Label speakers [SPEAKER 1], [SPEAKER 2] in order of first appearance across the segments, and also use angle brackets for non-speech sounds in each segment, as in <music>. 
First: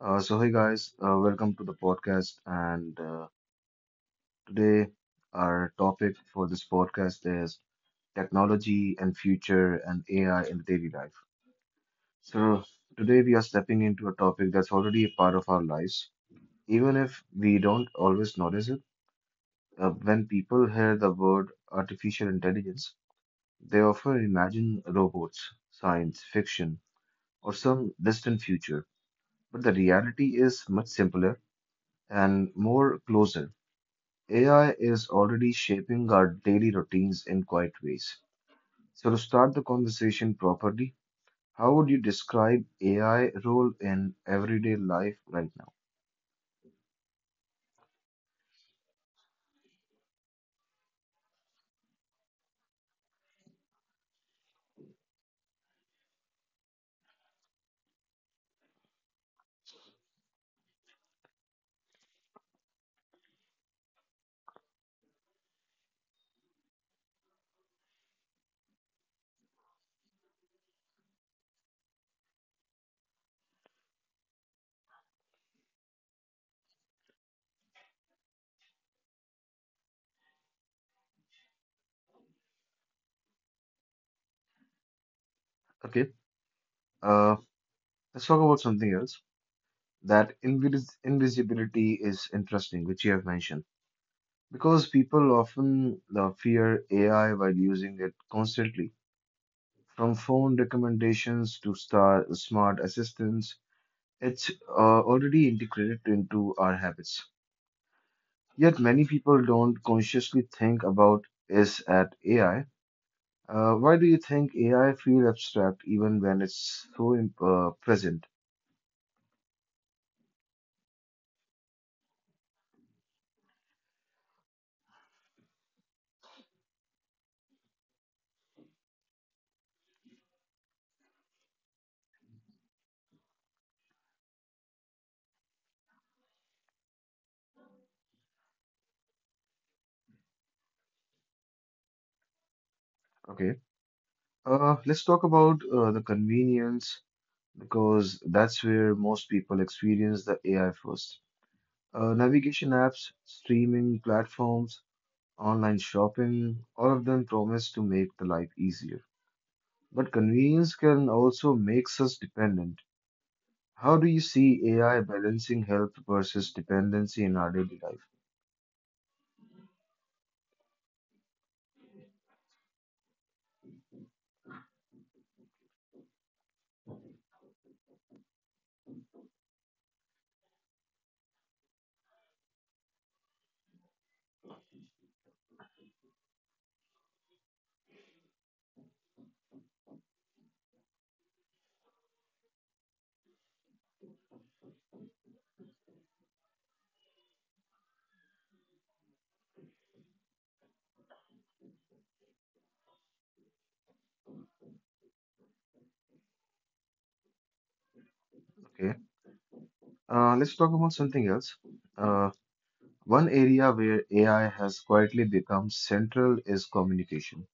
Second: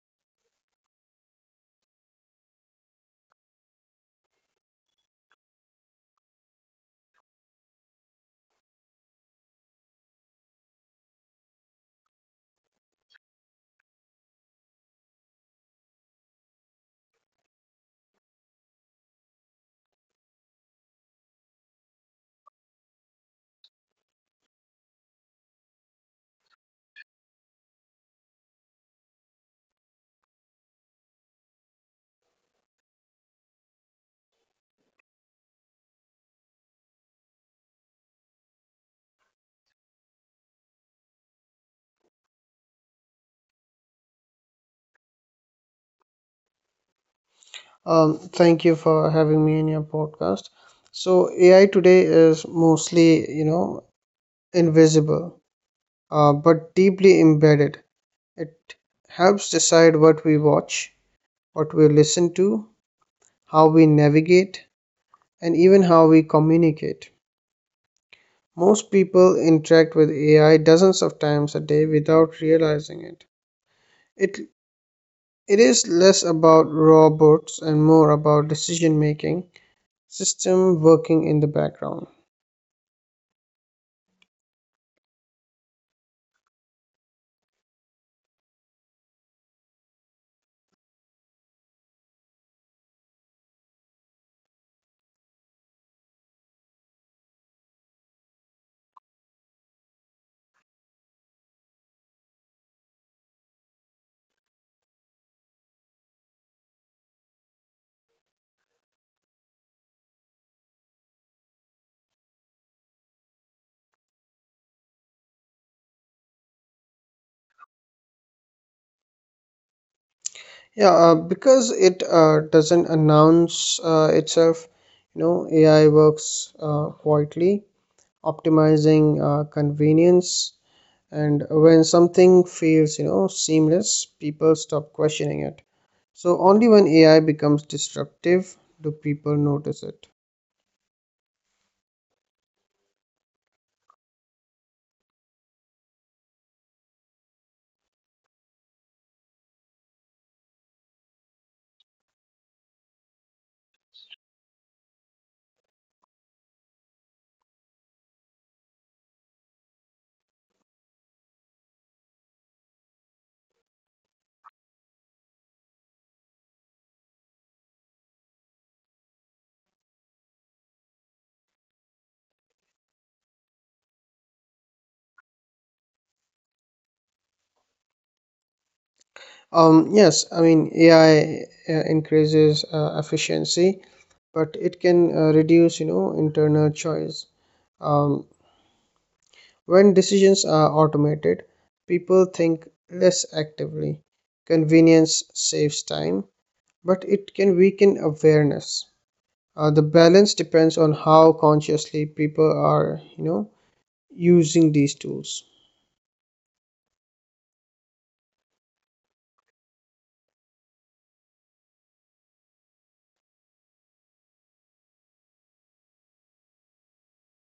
[SPEAKER 1] Hey guys, welcome to the podcast. And today, our topic for this podcast is technology and future and AI in daily life. So, today we are stepping into a topic that's already a part of our lives, even if we don't always notice it. When people hear the word artificial intelligence, they often imagine robots, science fiction, or some distant future. But the reality is much simpler and more closer. AI is already shaping our daily routines in quite ways. So, to start the conversation properly, how would you describe AI role in everyday life right now?
[SPEAKER 2] Thank you for having me in your podcast. So AI today is mostly, invisible, but deeply embedded. It helps decide what we watch, what we listen to, how we navigate, and even how we communicate. Most people interact with AI dozens of times a day without realizing it. It it is less about robots and more about decision making system working in the background.
[SPEAKER 1] Okay. Uh, let's talk about something else. That invisibility is interesting, which you have mentioned, because people often fear AI while using it constantly, from phone recommendations to smart assistants. It's already integrated into our habits. Yet many people don't consciously think about is at AI. Why do you think AI feel abstract even when it's so present?
[SPEAKER 2] Yeah, because it doesn't announce itself. AI works quietly, optimizing convenience. And when something feels, seamless, people stop questioning it. So only when AI becomes disruptive do people notice it.
[SPEAKER 1] Okay. Let's talk about the convenience, because that's where most people experience the AI first. Navigation apps, streaming platforms, online shopping, all of them promise to make the life easier. But convenience can also makes us dependent. How do you see AI balancing health versus dependency in our daily life?
[SPEAKER 2] Yes, I mean, AI increases efficiency, but it can reduce, internal choice. Um, When decisions are automated, people think less actively. Convenience saves time, but it can weaken awareness. The balance depends on how consciously people are, using these tools.
[SPEAKER 1] Okay. Let's talk about something else. Uh, one area where AI has quietly become central is communication.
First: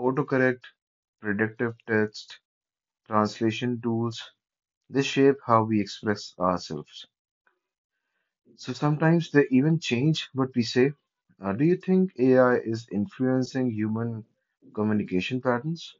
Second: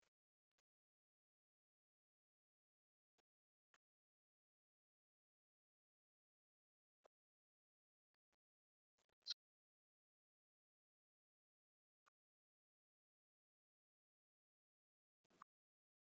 [SPEAKER 1] Autocorrect, predictive text, translation tools, they shape how we express ourselves. So sometimes they even change what we say. Do you think AI is influencing human communication patterns?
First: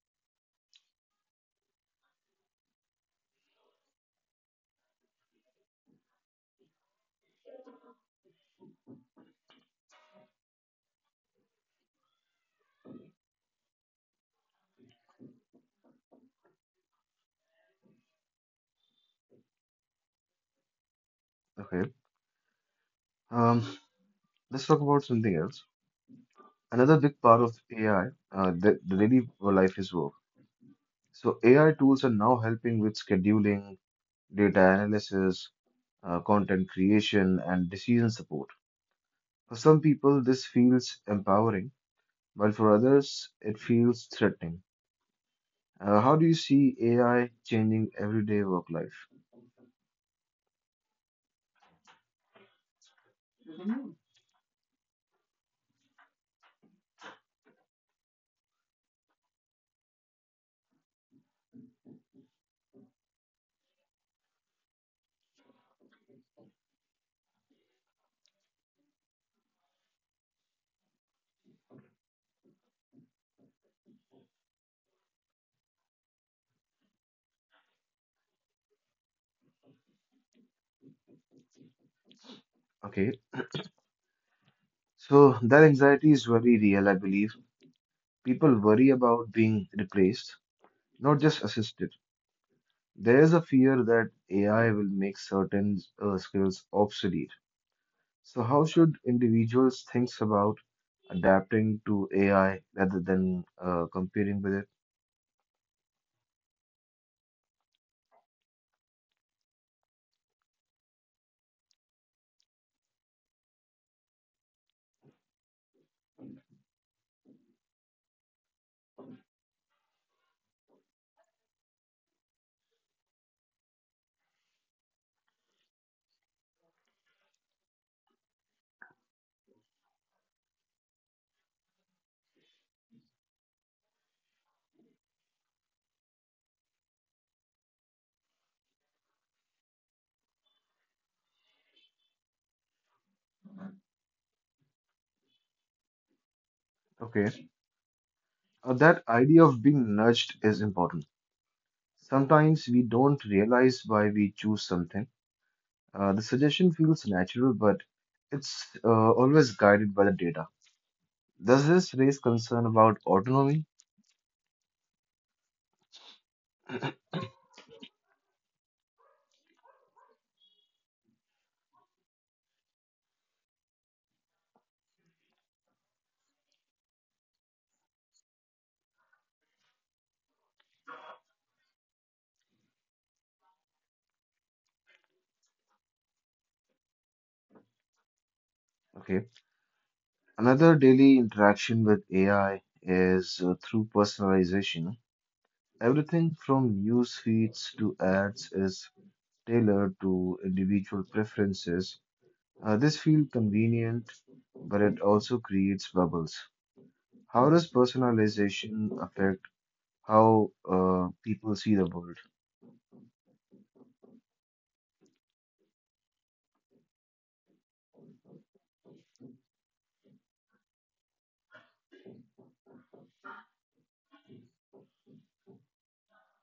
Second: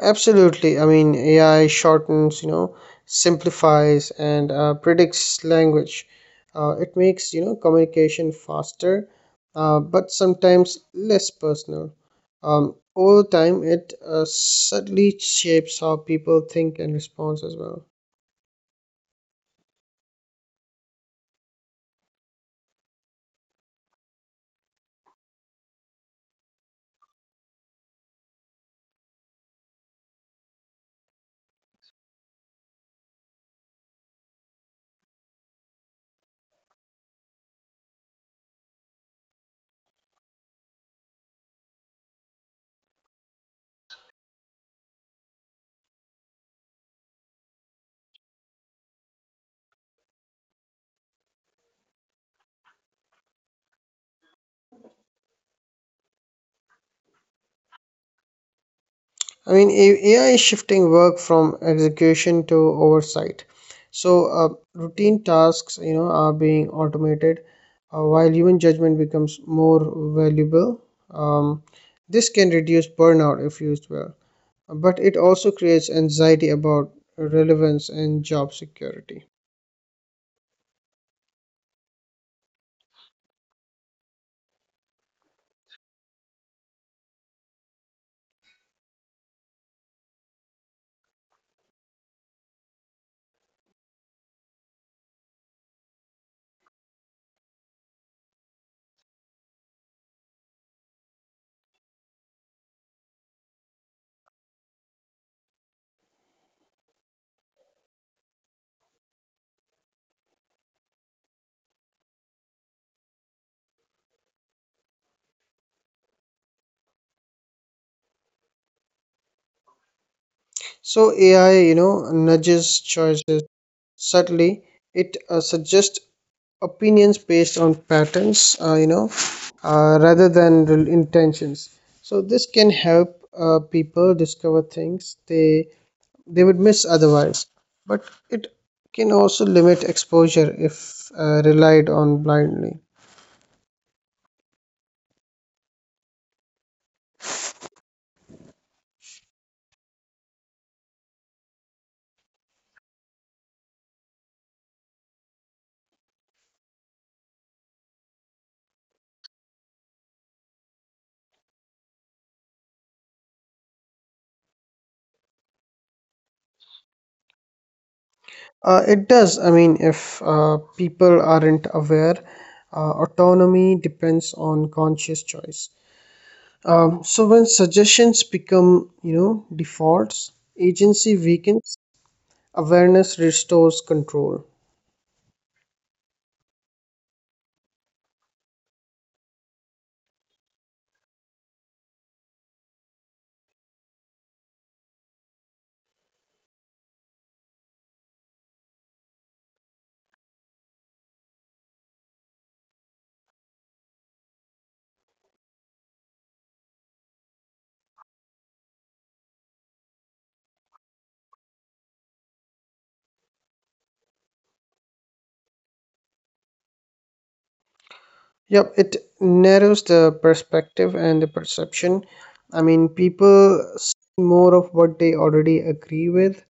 [SPEAKER 2] Absolutely. I mean, AI shortens, simplifies and predicts language. It makes, communication faster, but sometimes less personal. Over time, it subtly shapes how people think and respond as well.
[SPEAKER 1] Okay. Um, let's talk about something else. Another big part of AI, the daily life is work. So AI tools are now helping with scheduling, data analysis, content creation, and decision support. For some people, this feels empowering, while for others, it feels threatening. How do you see AI changing everyday work life?
[SPEAKER 2] I mean, AI is shifting work from execution to oversight. So, routine tasks, are being automated, while human judgment becomes more valuable. Um, this can reduce burnout if used well, but it also creates anxiety about relevance and job security.
[SPEAKER 1] Okay, so that anxiety is very real, I believe. People worry about being replaced, not just assisted. There is a fear that AI will make certain skills obsolete. So, how should individuals think about adapting to AI rather than competing with it?
[SPEAKER 2] So, AI, nudges choices subtly. It suggests opinions based on patterns rather than the intentions. So this can help people discover things they would miss otherwise, but it can also limit exposure if relied on blindly.
[SPEAKER 1] Okay. That idea of being nudged is important. Sometimes we don't realize why we choose something. The suggestion feels natural, but it's always guided by the data. Does this raise concern about autonomy?
[SPEAKER 2] Uh, it does. I mean, if people aren't aware, autonomy depends on conscious choice. Um, so when suggestions become, defaults, agency weakens. Awareness restores control.
[SPEAKER 1] Okay. Another daily interaction with AI is through personalization. Everything from news feeds to ads is tailored to individual preferences. This feels convenient, but it also creates bubbles. How does personalization affect how people see the world?
[SPEAKER 2] Yep, it narrows the perspective and the perception. I mean, people see more of what they already agree with.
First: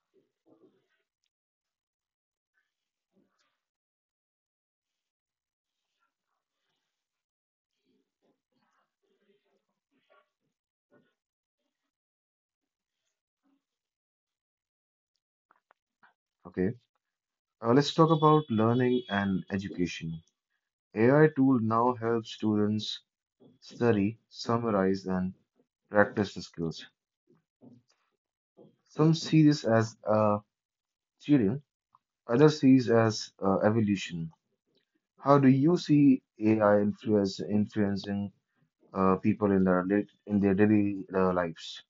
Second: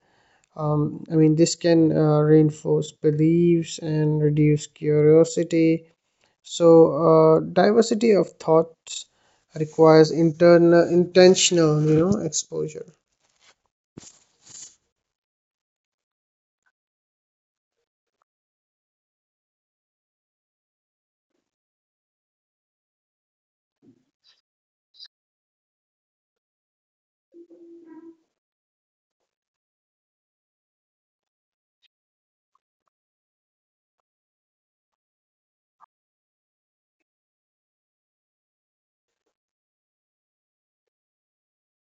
[SPEAKER 2] I mean, this can reinforce beliefs and reduce curiosity. So, diversity of thoughts requires internal, intentional, exposure.
[SPEAKER 1] Okay. Let's talk about learning and education. AI tool now helps students study, summarize, and practice the skills. Some see this as cheating, others see it as evolution. How do you see AI influence influencing people in their in their daily lives?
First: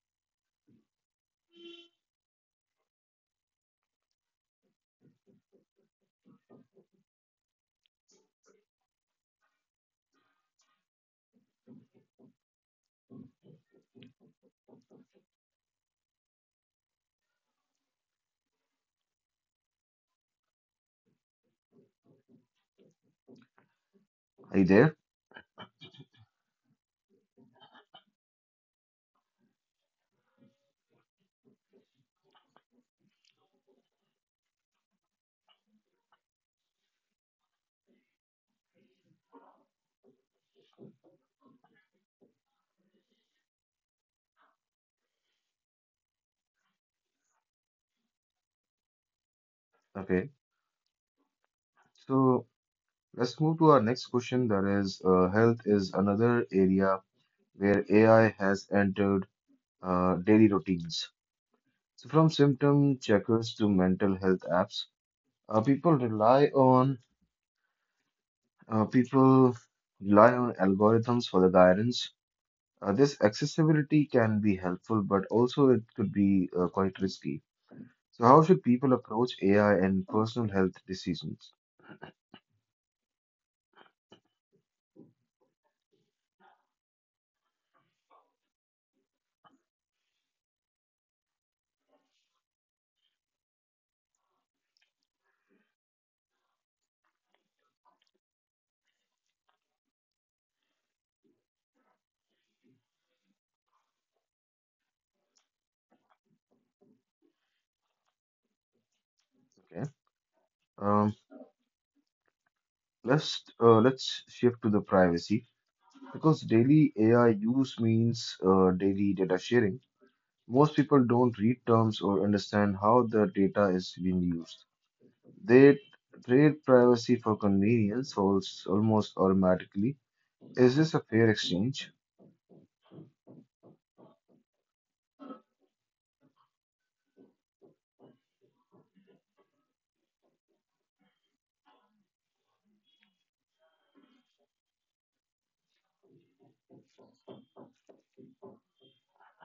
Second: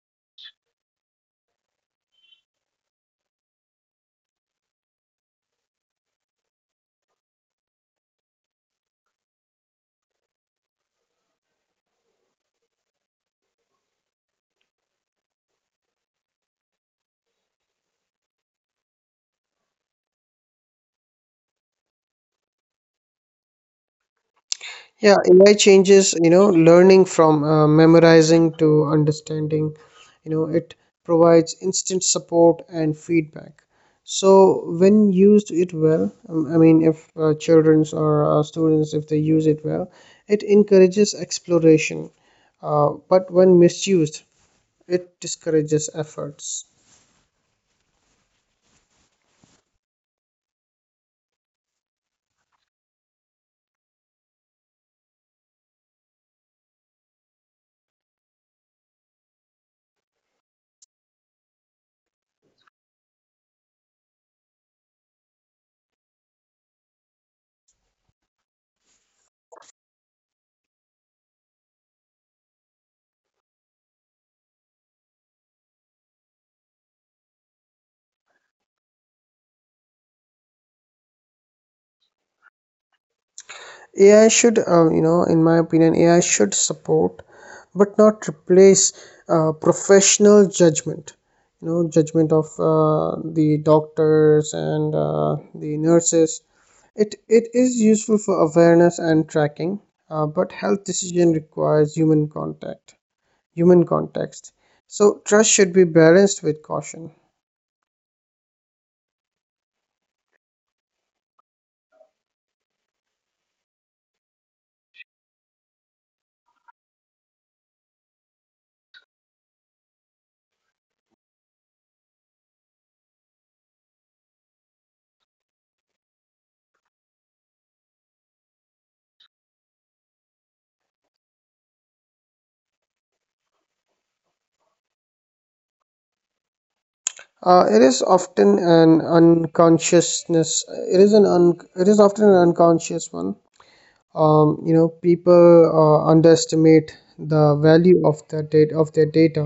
[SPEAKER 1] Are you there?
[SPEAKER 2] Yeah, AI changes, learning from memorizing to understanding. You know, it provides instant support and feedback. So when used it well, I mean, if childrens or students, if they use it well, it encourages exploration. But when misused, it discourages efforts.
[SPEAKER 1] Okay. So let's move to our next question. That is, health is another area where AI has entered daily routines. So from symptom checkers to mental health apps, uh, people rely on people rely on algorithms for the guidance. This accessibility can be helpful, but also it could be quite risky. So, how should people approach AI and personal health decisions?
[SPEAKER 2] AI should, in my opinion, AI should support but not replace professional judgment. You know, judgment of the doctors and the nurses. It is useful for awareness and tracking, but health decision requires human context. So trust should be balanced with caution.
[SPEAKER 1] Okay. Um, let's shift to the privacy, because daily AI use means daily data sharing. Most people don't read terms or understand how the data is being used. They trade privacy for convenience almost automatically. Is this a fair exchange?
[SPEAKER 2] It is often an unconsciousness. It is often an unconscious one. Um, you know, people underestimate the value of their data.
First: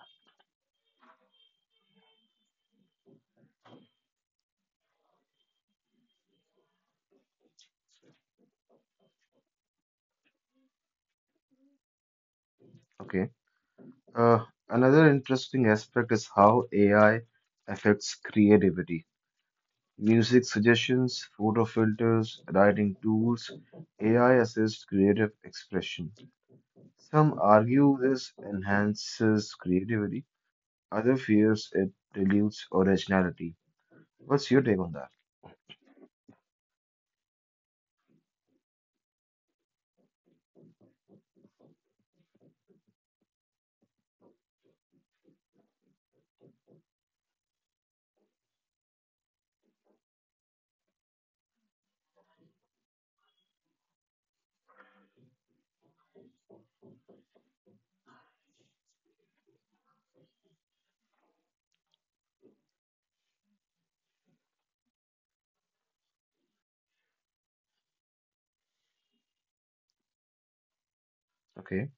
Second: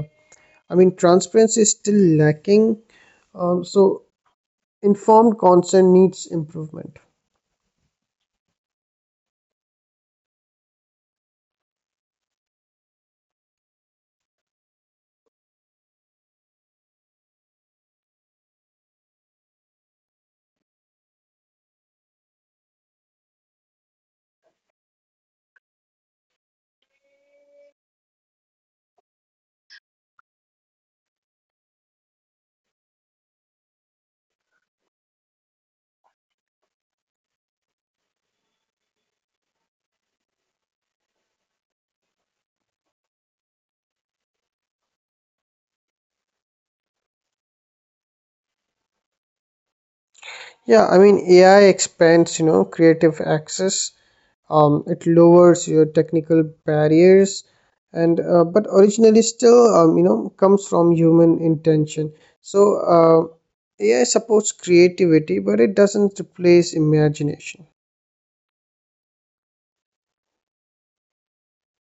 [SPEAKER 2] I mean, transparency is still lacking. Um, so informed consent needs improvement.
[SPEAKER 1] Okay. Uh, another interesting aspect is how AI affects creativity. Music suggestions, photo filters, writing tools, AI assists creative expression. Some argue this enhances creativity, others fears it dilutes originality. What's your take on that?
[SPEAKER 2] Yeah, I mean, AI expands, creative access. Um, it lowers your technical barriers, and but originally still, comes from human intention. So, AI supports creativity, but it doesn't replace imagination.
[SPEAKER 1] Okay.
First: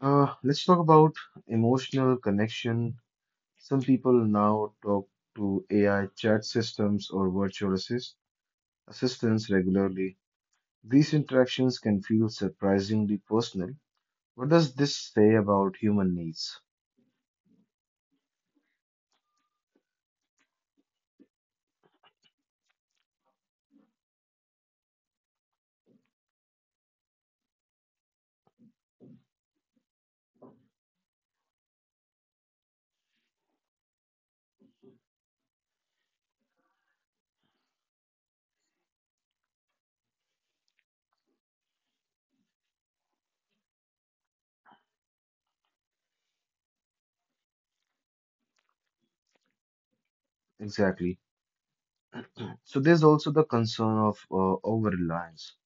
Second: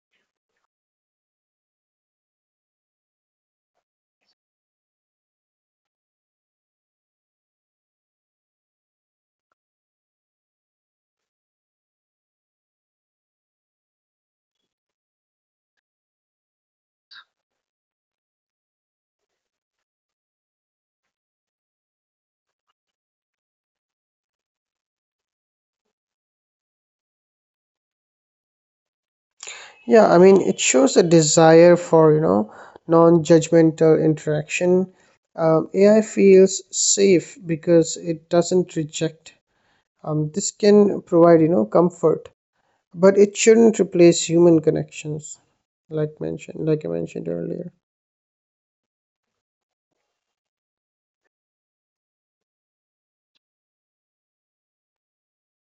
[SPEAKER 1] Let's talk about emotional connection. Some people now talk to AI chat systems or virtual assistants regularly. These interactions can feel surprisingly personal. What does this say about human needs?
[SPEAKER 2] Yeah, I mean, it shows a desire for, non-judgmental interaction. AI feels safe because it doesn't reject. This can provide, comfort, but it shouldn't replace human connections, like I mentioned earlier.
[SPEAKER 1] Exactly. So there's also the concern of over-reliance.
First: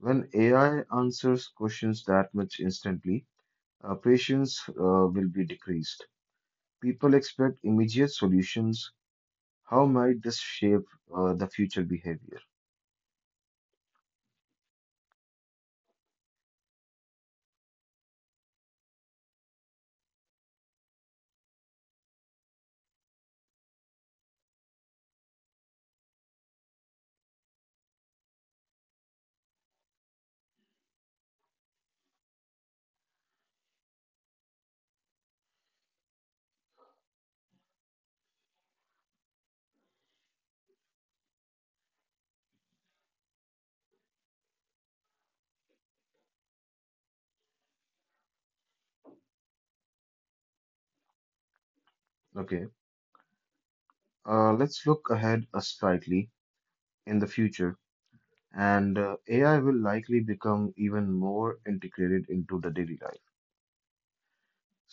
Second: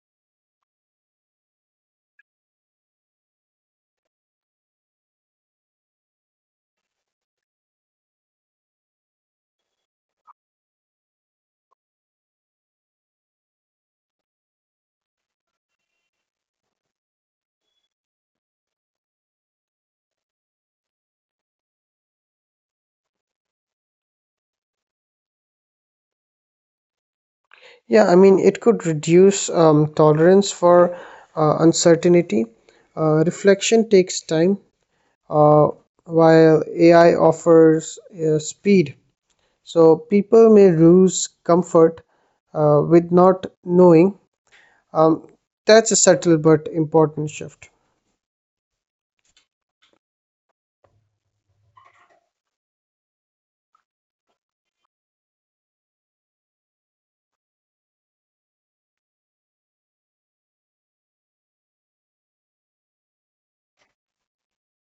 [SPEAKER 1] When AI answers questions that much instantly, patience will be decreased. People expect immediate solutions. How might this shape the future behavior?
[SPEAKER 2] Yeah, I mean, it could reduce tolerance for uncertainty. Reflection takes time, uh, while AI offers speed. So people may lose comfort with not knowing. Um, that's a subtle but important shift.
[SPEAKER 1] Okay. Let's look ahead slightly in the future, and AI will likely become even more integrated into the daily life.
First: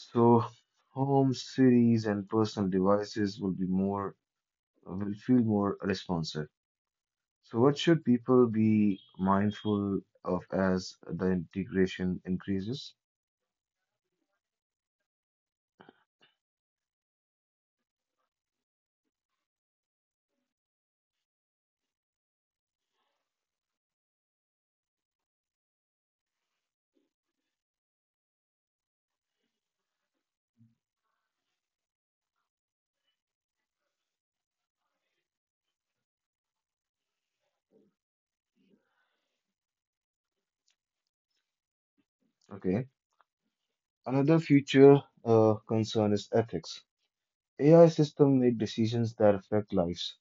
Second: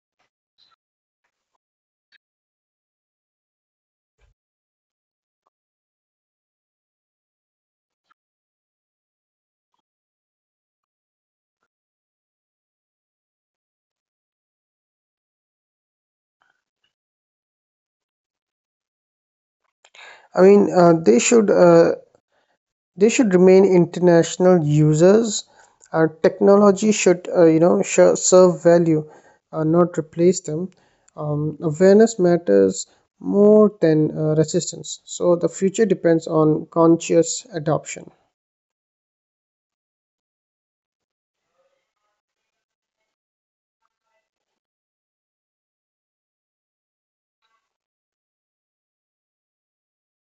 [SPEAKER 1] So home cities and personal devices will be more will feel more responsive. So what should people be mindful of as the integration increases?
[SPEAKER 2] I mean, they should remain international users. Technology should, serve value, not replace them. Awareness matters more than resistance. So the future depends on conscious adoption.
[SPEAKER 1] Okay. Another future concern is ethics. AI system make decisions that affect lives,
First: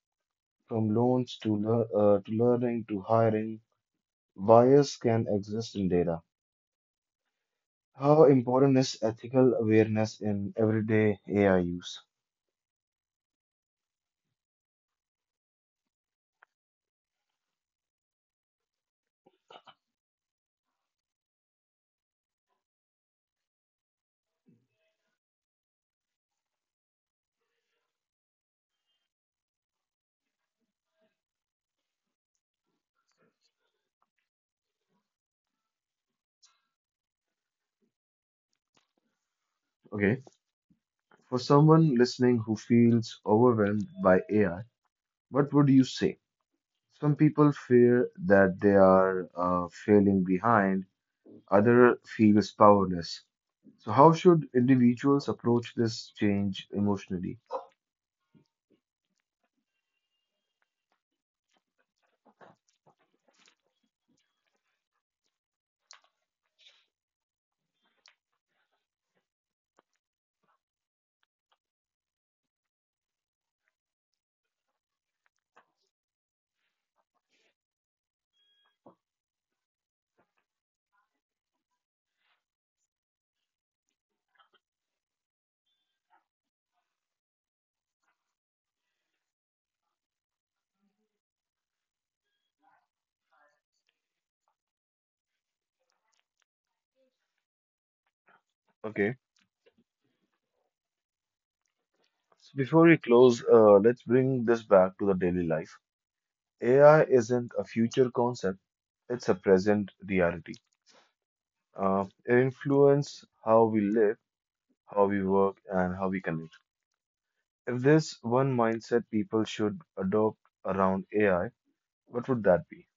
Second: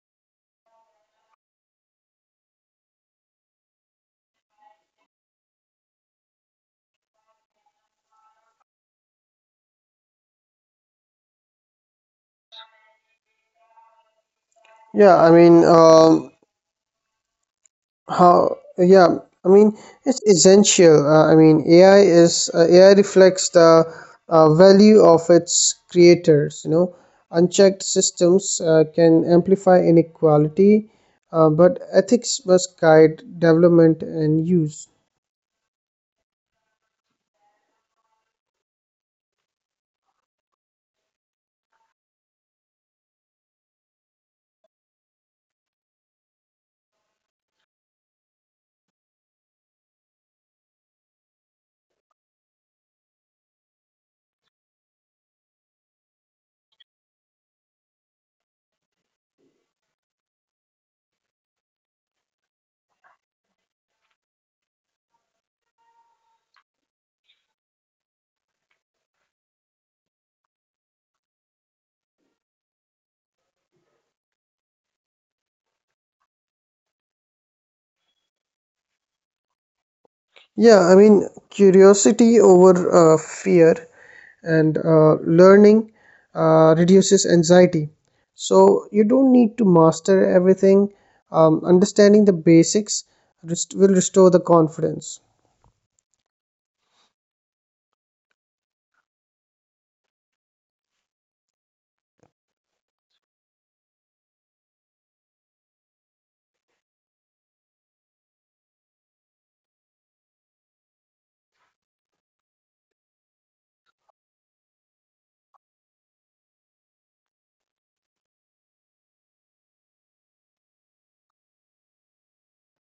[SPEAKER 1] from loans to learning to hiring. Bias can exist in data. How important is ethical awareness in everyday AI use?
[SPEAKER 2] Yeah, I mean, um, How, yeah, I mean, it's essential. AI reflects the value of its creators. You know, unchecked systems can amplify inequality, but ethics must guide development and use.
[SPEAKER 1] Okay. For someone listening who feels overwhelmed by AI, what would you say? Some people fear that they are failing behind, other feels powerless. So how should individuals approach this change emotionally?
[SPEAKER 2] Yeah, I mean, curiosity over fear, and learning reduces anxiety. So you don't need to master everything. Understanding the basics will restore the confidence.
[SPEAKER 1] Okay. So before we close, let's bring this back to the daily life. AI isn't a future concept, it's a present reality. It influences how we live, how we work, and how we connect. If there's one mindset people should adopt around AI, what would that be?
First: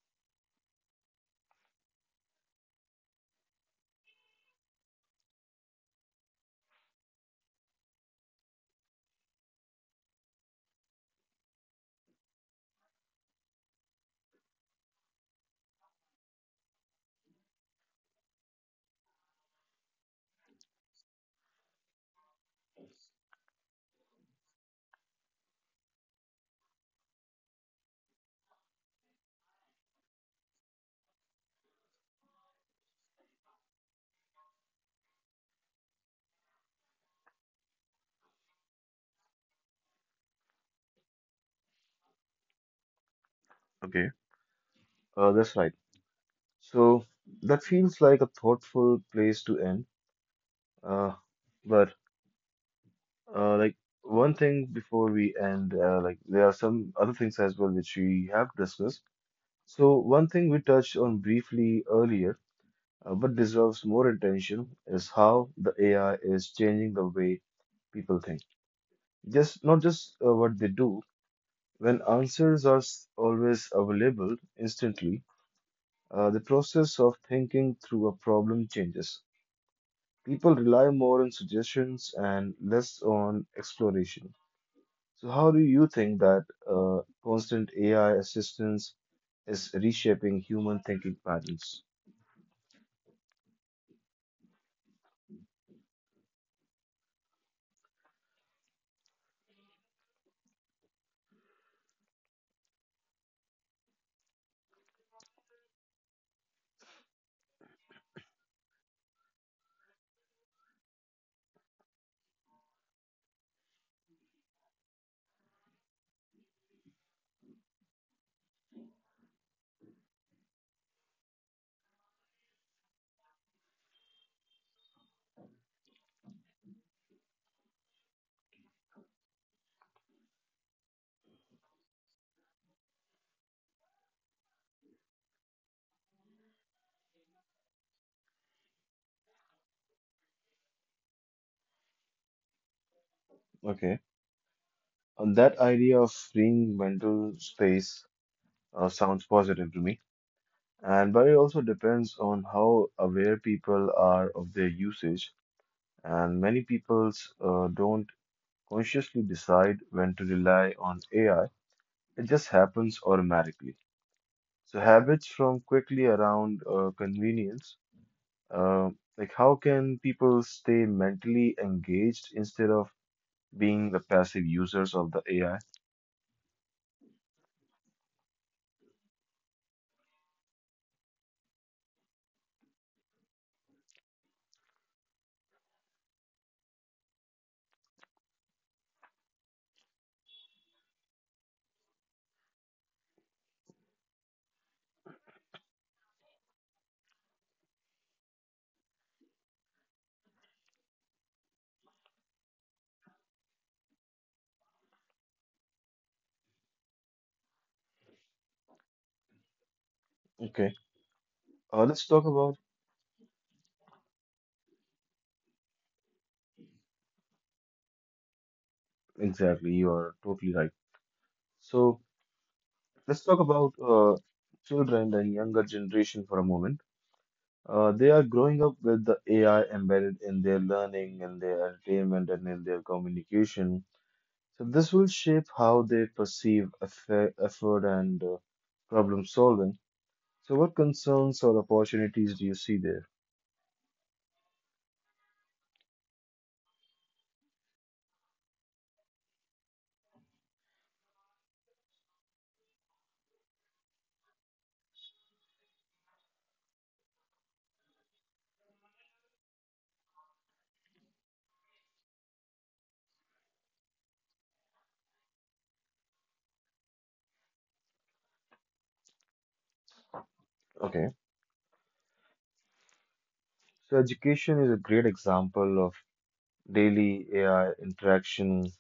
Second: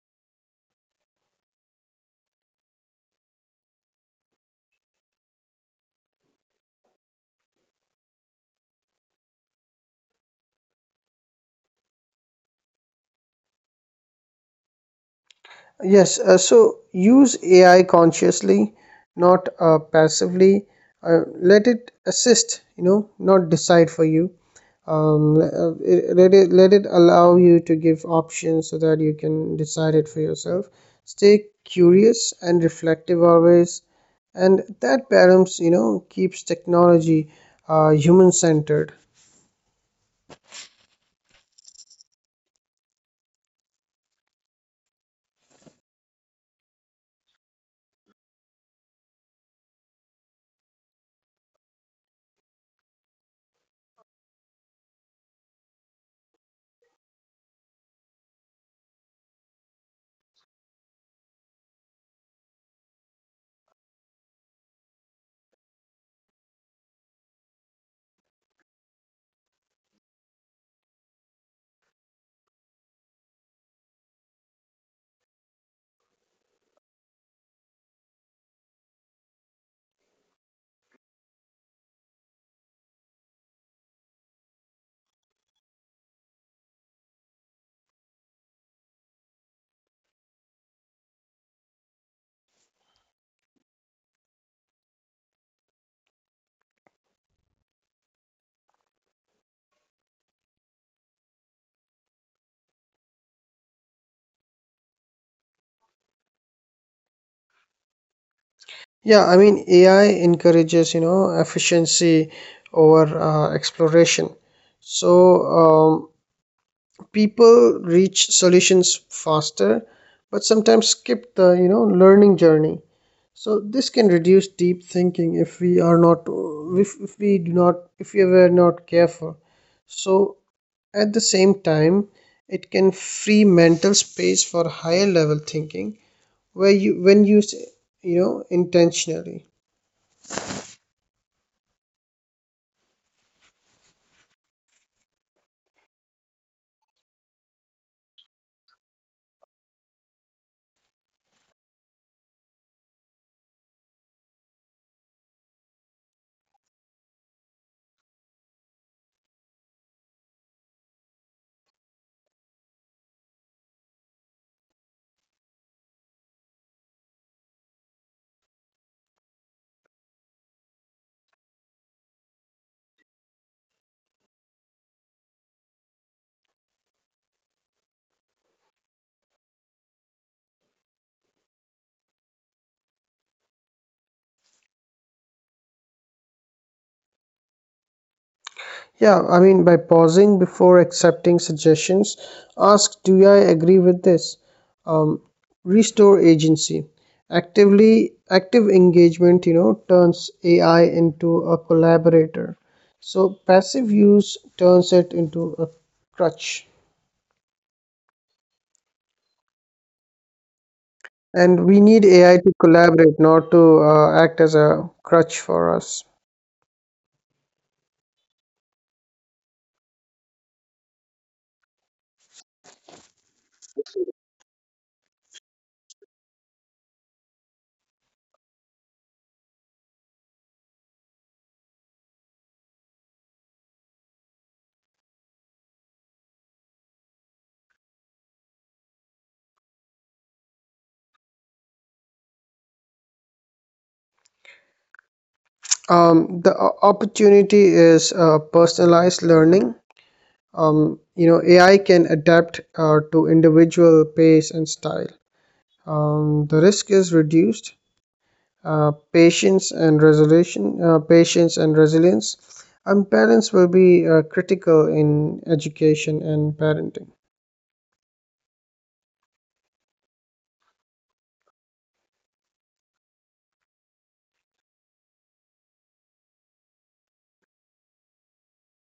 [SPEAKER 2] Yes, so use AI consciously, not passively. Let it assist, not decide for you. It- let it Let it allow you to give options so that you can decide it for yourself. Stay curious and reflective always, and that balance, keeps technology human centered.
[SPEAKER 1] Okay. That's right. So that feels like a thoughtful place to end. Uh, but like One thing before we end, there are some other things as well which we have discussed. So one thing we touched on briefly earlier, but deserves more attention, is how the AI is changing the way people think. Just not just what they do. When answers are always available instantly, the process of thinking through a problem changes. People rely more on suggestions and less on exploration. So, how do you think that constant AI assistance is reshaping human thinking patterns?
[SPEAKER 2] Yeah, I mean, AI encourages, efficiency over exploration. So, um, people reach solutions faster, but sometimes skip the, learning journey. So this can reduce deep thinking if we are not, if we were not careful. So at the same time, it can free mental space for higher level thinking when used, intentionally.
[SPEAKER 1] Okay, on that idea of freeing mental space sounds positive to me, and but it also depends on how aware people are of their usage, and many people don't consciously decide when to rely on AI. It just happens automatically. So habits from quickly around convenience. uh, how can people stay mentally engaged instead of being the passive users of the AI?
[SPEAKER 2] Yeah, I mean, by pausing before accepting suggestions, ask, do I agree with this? Um, restore agency. Actively, active engagement, turns AI into a collaborator. So passive use turns it into a crutch.
[SPEAKER 1] Okay.
[SPEAKER 2] And we need
[SPEAKER 1] Let's talk
[SPEAKER 2] AI to
[SPEAKER 1] about
[SPEAKER 2] collaborate, not to act as a crutch for us.
[SPEAKER 1] Exactly. You are totally right. So let's talk about children and younger generation for a moment. They are growing up with the AI embedded in their learning, in their entertainment, and in their communication. So this will shape how they perceive effort and problem solving. So what concerns or opportunities do you see there?
[SPEAKER 2] The opportunity is personalized learning. You know, AI can adapt to individual pace and style. The risk is reduced. Patience and resilience, and parents will be critical in education and parenting.
[SPEAKER 1] Okay. So education is a great example of daily AI interaction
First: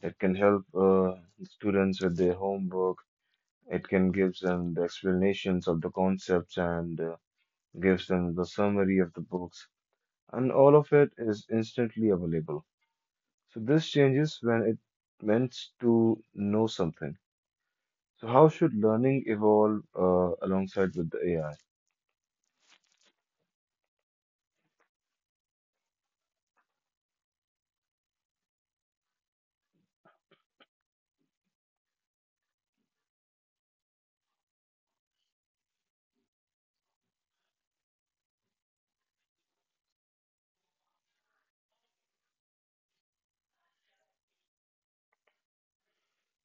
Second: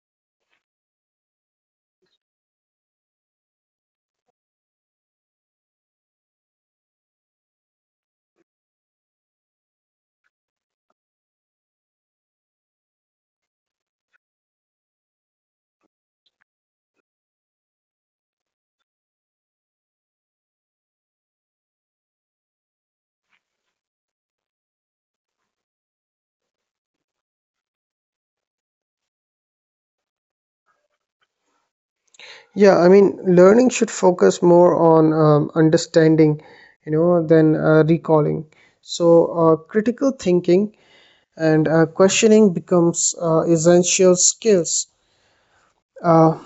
[SPEAKER 1] that can help students with their homework. It can give them the explanations of the concepts and gives them the summary of the books, and all of it is instantly available. So this changes when it meant to know something. So how should learning evolve alongside with the AI?
[SPEAKER 2] Yeah, I mean, learning should focus more on understanding, than recalling. So, critical thinking and questioning becomes essential skills. Uh,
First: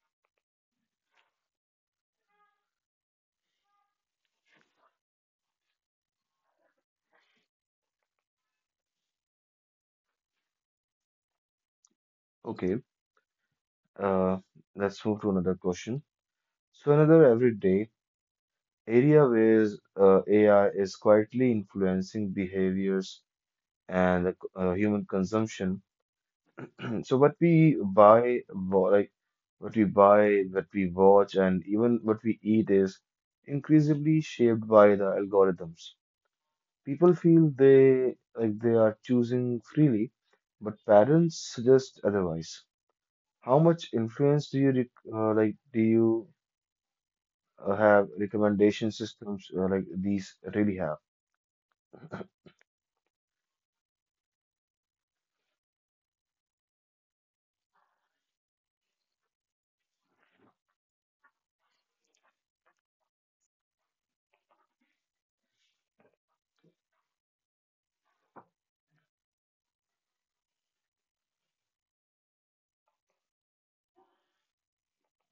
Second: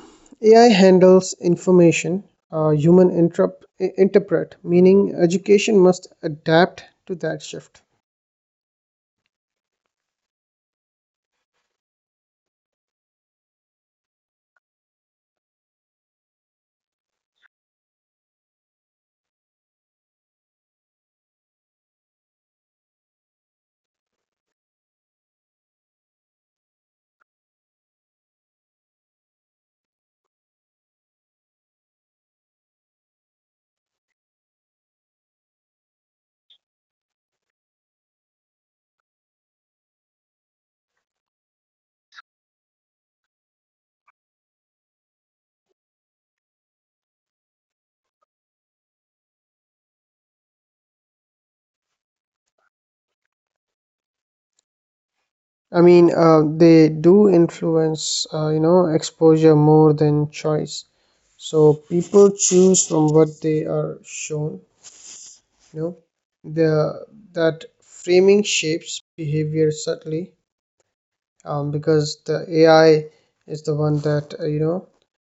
[SPEAKER 2] AI handles information, human interpret, meaning education must adapt to that shift.
[SPEAKER 1] Okay. Uh, let's move to another question. So another everyday area where AI is quietly influencing behaviors and human consumption. So what we buy, what we buy, what we watch, and even what we eat is increasingly shaped by the algorithms. People feel they like they are choosing freely, but parents suggest otherwise. How much influence do you have recommendation systems like these really have?
[SPEAKER 2] I mean, they do influence, exposure more than choice. So people choose from what they are shown. You know, the that framing shapes behavior subtly, because the AI is the one that, uh, you know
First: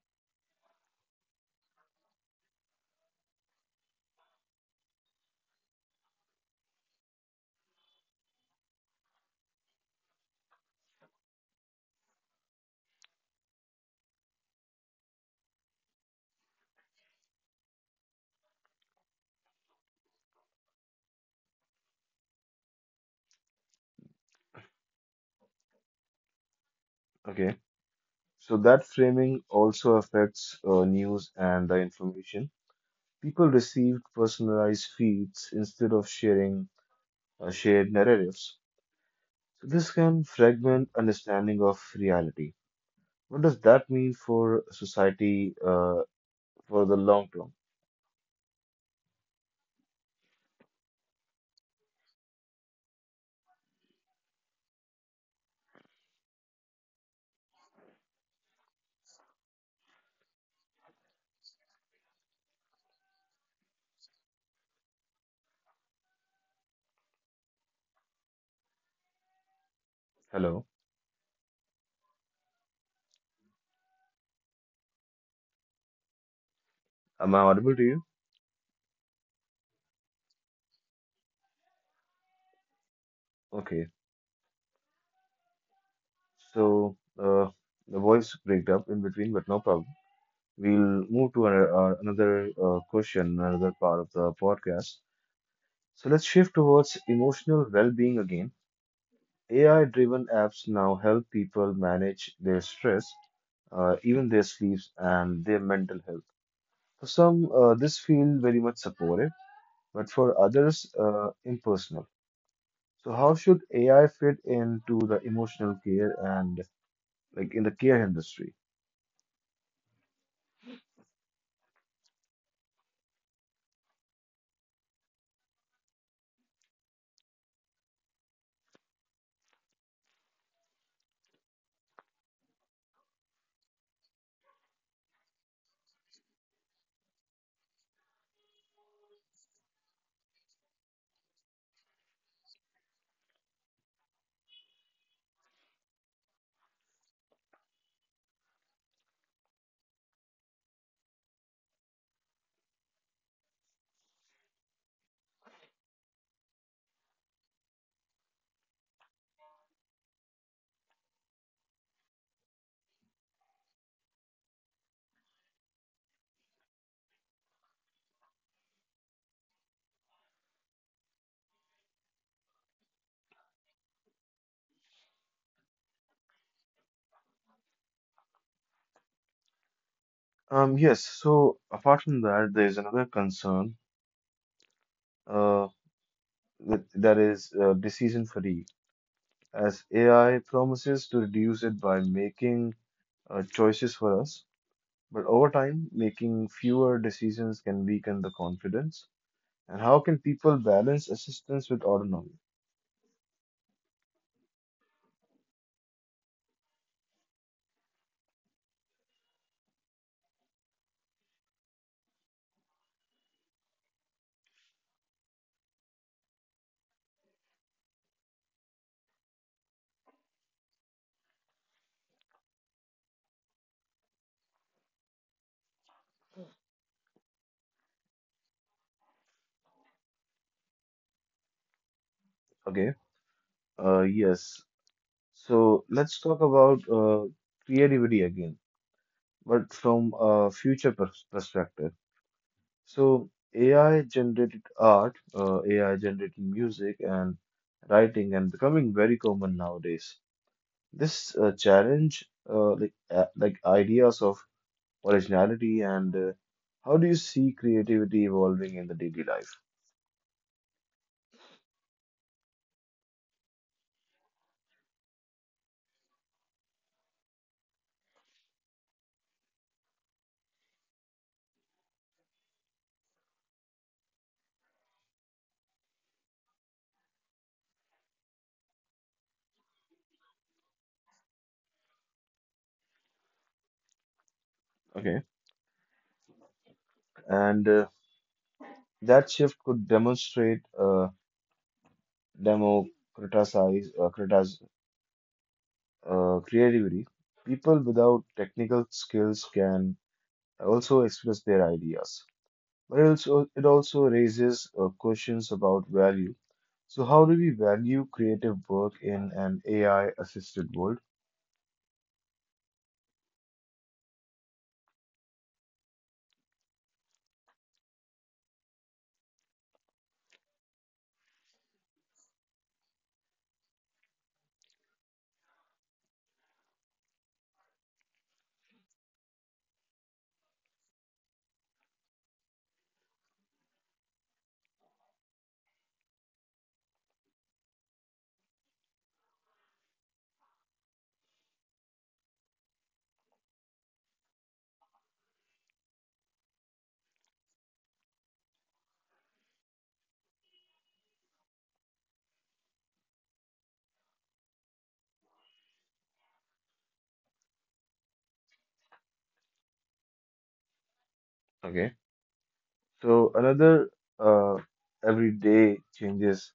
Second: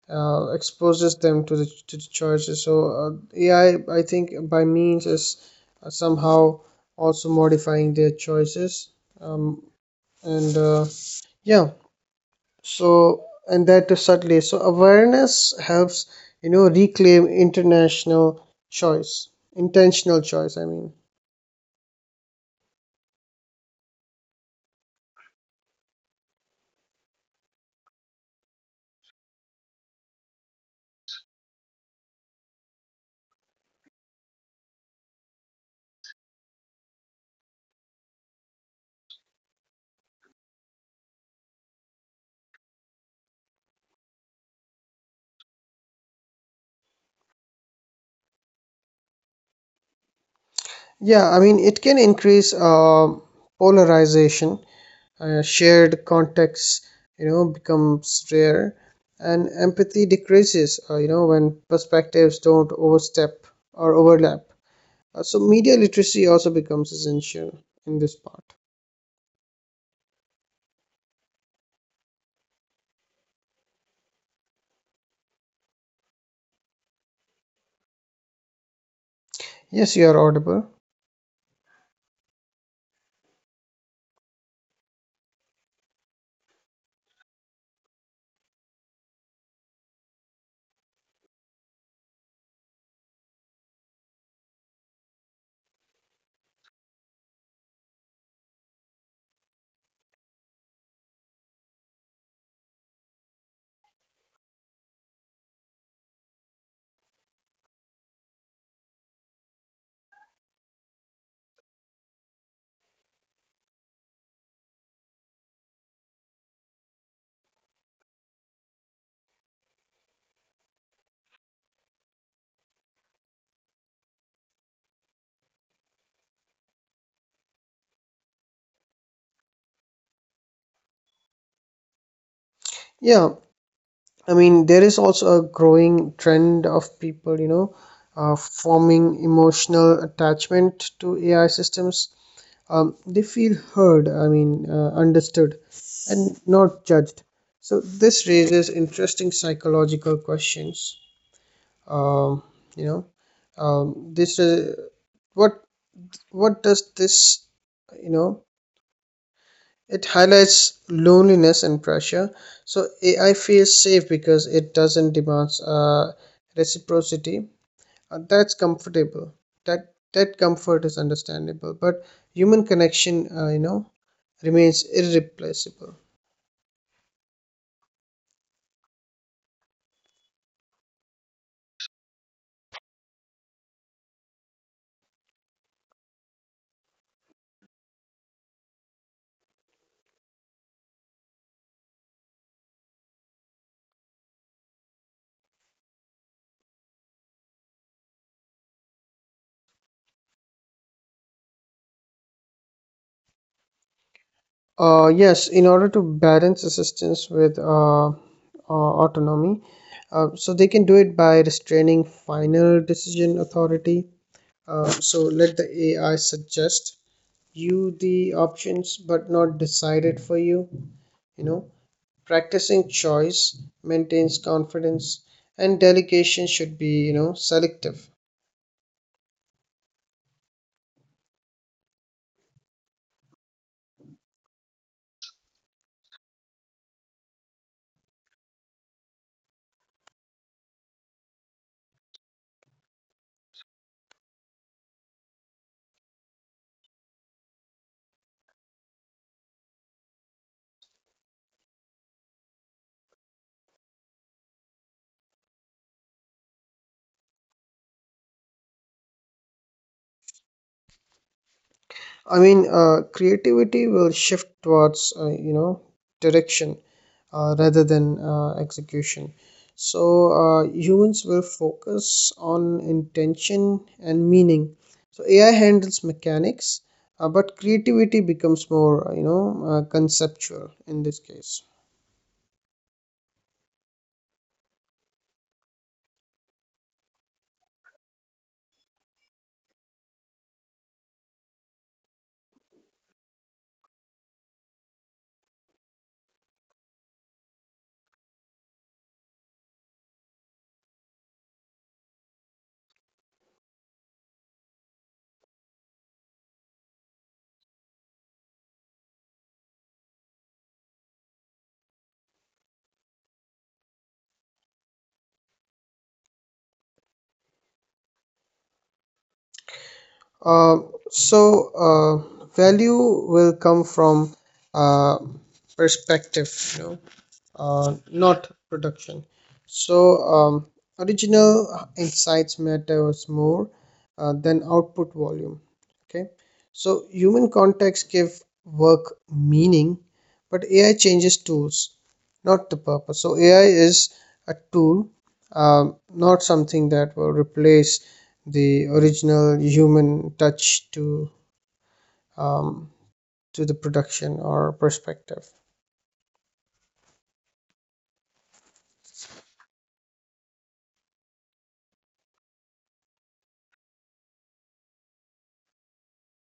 [SPEAKER 2] uh, exposes them to the choices. So AI, I think, by means is somehow also modifying their choices. Um, and uh, yeah, so and that is subtly. So awareness helps, reclaim intentional choice.
[SPEAKER 1] Okay, so that framing also affects news and the information. People received personalized feeds instead of sharing shared narratives. So this can fragment understanding of reality. What does that mean for society for the long term?
[SPEAKER 2] Yeah, I mean, it can increase polarization. Shared contexts, becomes rare, and empathy decreases, when perspectives don't overstep or overlap. So media literacy also becomes essential in this part.
[SPEAKER 1] Hello, am I audible to you?
[SPEAKER 2] Yes, you are audible.
[SPEAKER 1] Okay, so the voice break up in between, but no problem. We'll move to another question, another part of the podcast. So let's shift towards emotional well-being again. AI-driven apps now help people manage their stress, even their sleeps and their mental health. For some, this feels very much supportive, but for others, impersonal. So, how should AI fit into the emotional care and like in the care industry?
[SPEAKER 2] Yeah, I mean, there is also a growing trend of people, uh, forming emotional attachment to AI systems. Um, they feel heard, understood, and not judged. So this raises interesting psychological questions. Um, you know, this what what does this, you know it highlights loneliness and pressure. So AI feels safe because it doesn't demand reciprocity. That's comfortable. That that comfort is understandable, but human connection, remains irreplaceable.
[SPEAKER 1] Yes. So, apart from that, there is another concern, uh, that is decision fatigue, as AI promises to reduce it by making choices for us. But over time, making fewer decisions can weaken the confidence. And how can people balance assistance with autonomy?
[SPEAKER 2] Yes, in order to balance assistance with autonomy, so they can do it by restraining final decision authority. So let the AI suggest you the options but not decide it for you. You know, practicing choice maintains confidence, and delegation should be, selective.
[SPEAKER 1] Okay, yes. So let's talk about creativity again, but from a future perspective. So AI generated art, AI generated music, and writing, and becoming very common nowadays. This challenge, like ideas of originality, and how do you see creativity evolving in the daily life?
[SPEAKER 2] I mean, creativity will shift towards, direction rather than execution. So humans will focus on intention and meaning. So AI handles mechanics, but creativity becomes more, conceptual in this case.
[SPEAKER 1] Okay. And that shift could demonstrate democratize uh, critas- creativity. People without technical skills can also express their ideas, but it also raises questions about value. So, how do we value creative work in an AI assisted world?
[SPEAKER 2] Uh, Value will come from uh, perspective, you know. Not production. So, original insights matters more than output volume. Okay, so human contacts give work meaning, but AI changes tools, not the purpose. So AI is a tool, not something that will replace the original human touch to, um, to the production or perspective.
[SPEAKER 1] Okay. So another uh, everyday changes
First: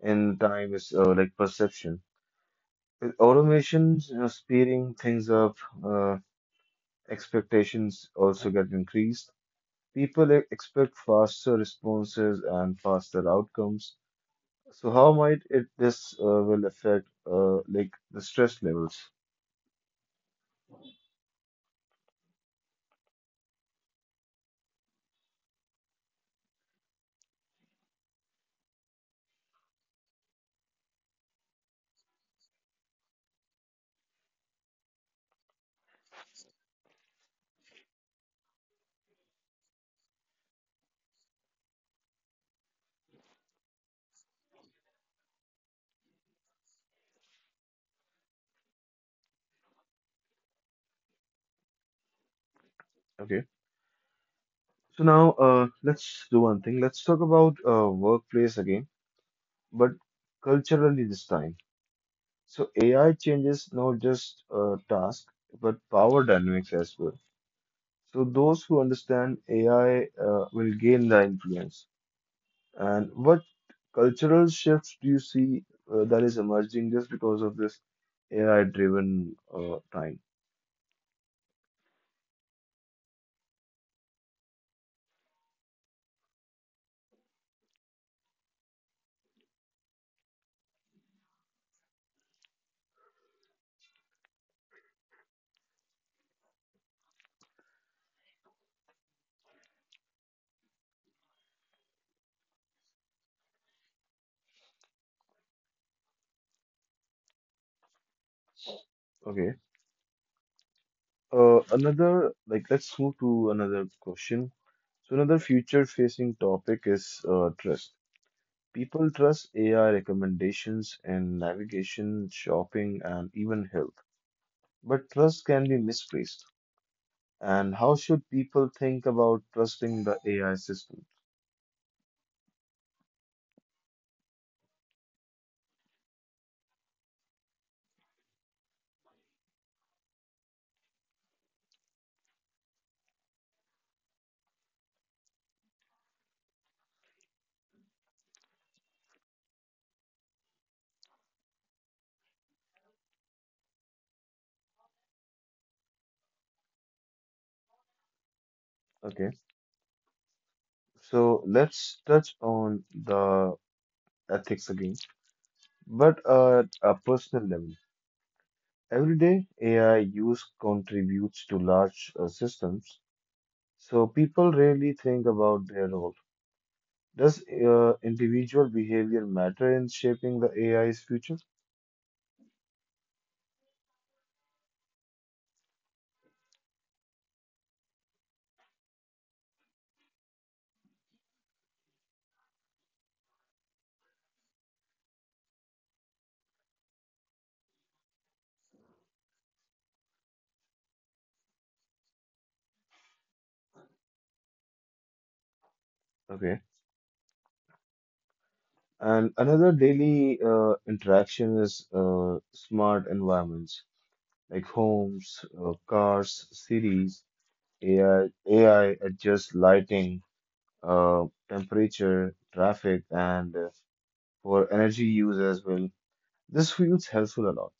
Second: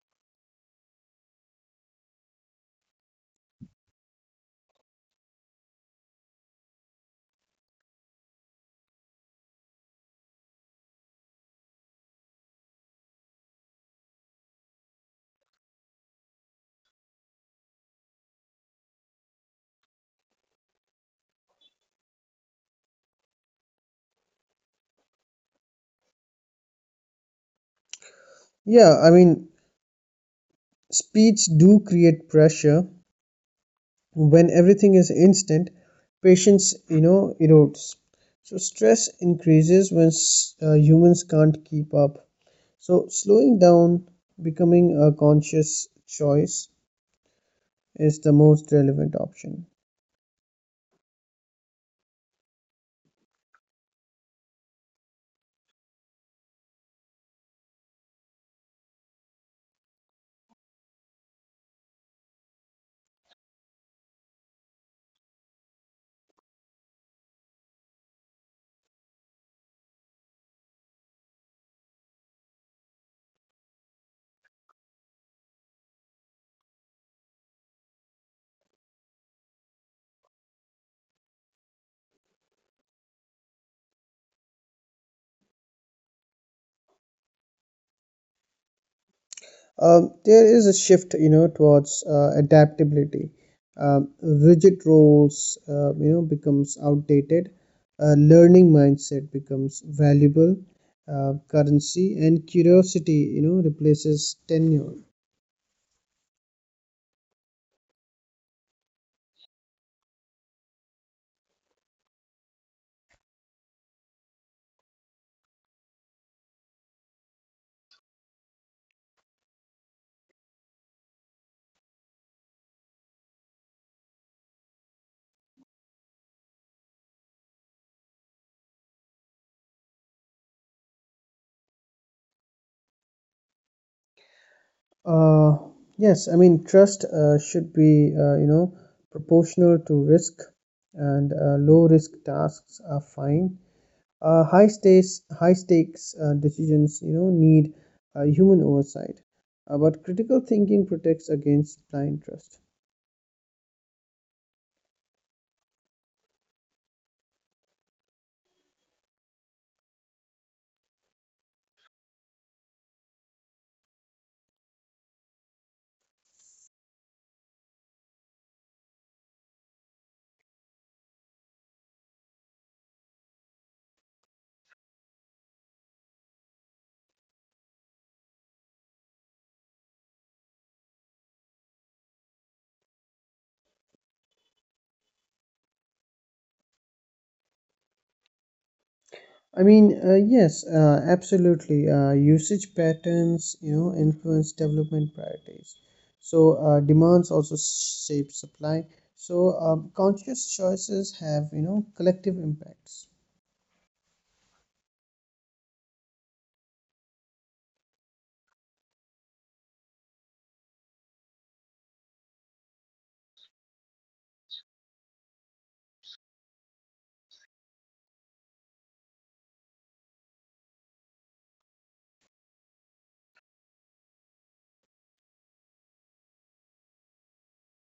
[SPEAKER 1] in time is like perception. With automations, you know, speeding things up, uh, expectations also get increased. People expect faster responses and faster outcomes. So how might it this will affect like the stress levels?
[SPEAKER 2] Yeah, I mean, speeds do create pressure. When everything is instant, patience, erodes. So stress increases when humans can't keep up. So slowing down, becoming a conscious choice, is the most relevant option.
[SPEAKER 1] Okay. So now let's do one thing. Let's talk about workplace again, but culturally this time. So AI changes not just task but power dynamics as well. So those who understand AI will gain the influence. And what cultural shifts do you see that is emerging just because of this AI-driven time?
[SPEAKER 2] There is a shift, towards adaptability. Rigid roles, becomes outdated. A learning mindset becomes valuable. Currency and curiosity, replaces tenure.
[SPEAKER 1] Okay. Let's move to another question. So another future-facing topic is trust. People trust AI recommendations in navigation, shopping, and even health. But trust can be misplaced. And how should people think about trusting the AI system?
[SPEAKER 2] Uh, yes, I mean, trust should be, proportional to risk, and low risk tasks are fine. High stakes decisions need human oversight, but critical thinking protects against blind trust.
[SPEAKER 1] Okay, so let's touch on the ethics again, but at a personal level. Every day, AI use contributes to large systems, so people rarely think about their role. Does individual behavior matter in shaping the AI's future?
[SPEAKER 2] I mean, yes, absolutely, usage patterns influence development priorities, so demands also shape supply. So conscious choices have collective impacts.
[SPEAKER 1] Okay. And another daily interaction is smart environments, like homes, cars, cities. AI adjusts lighting, uh, temperature, traffic, and for energy use as well. This feels helpful a lot,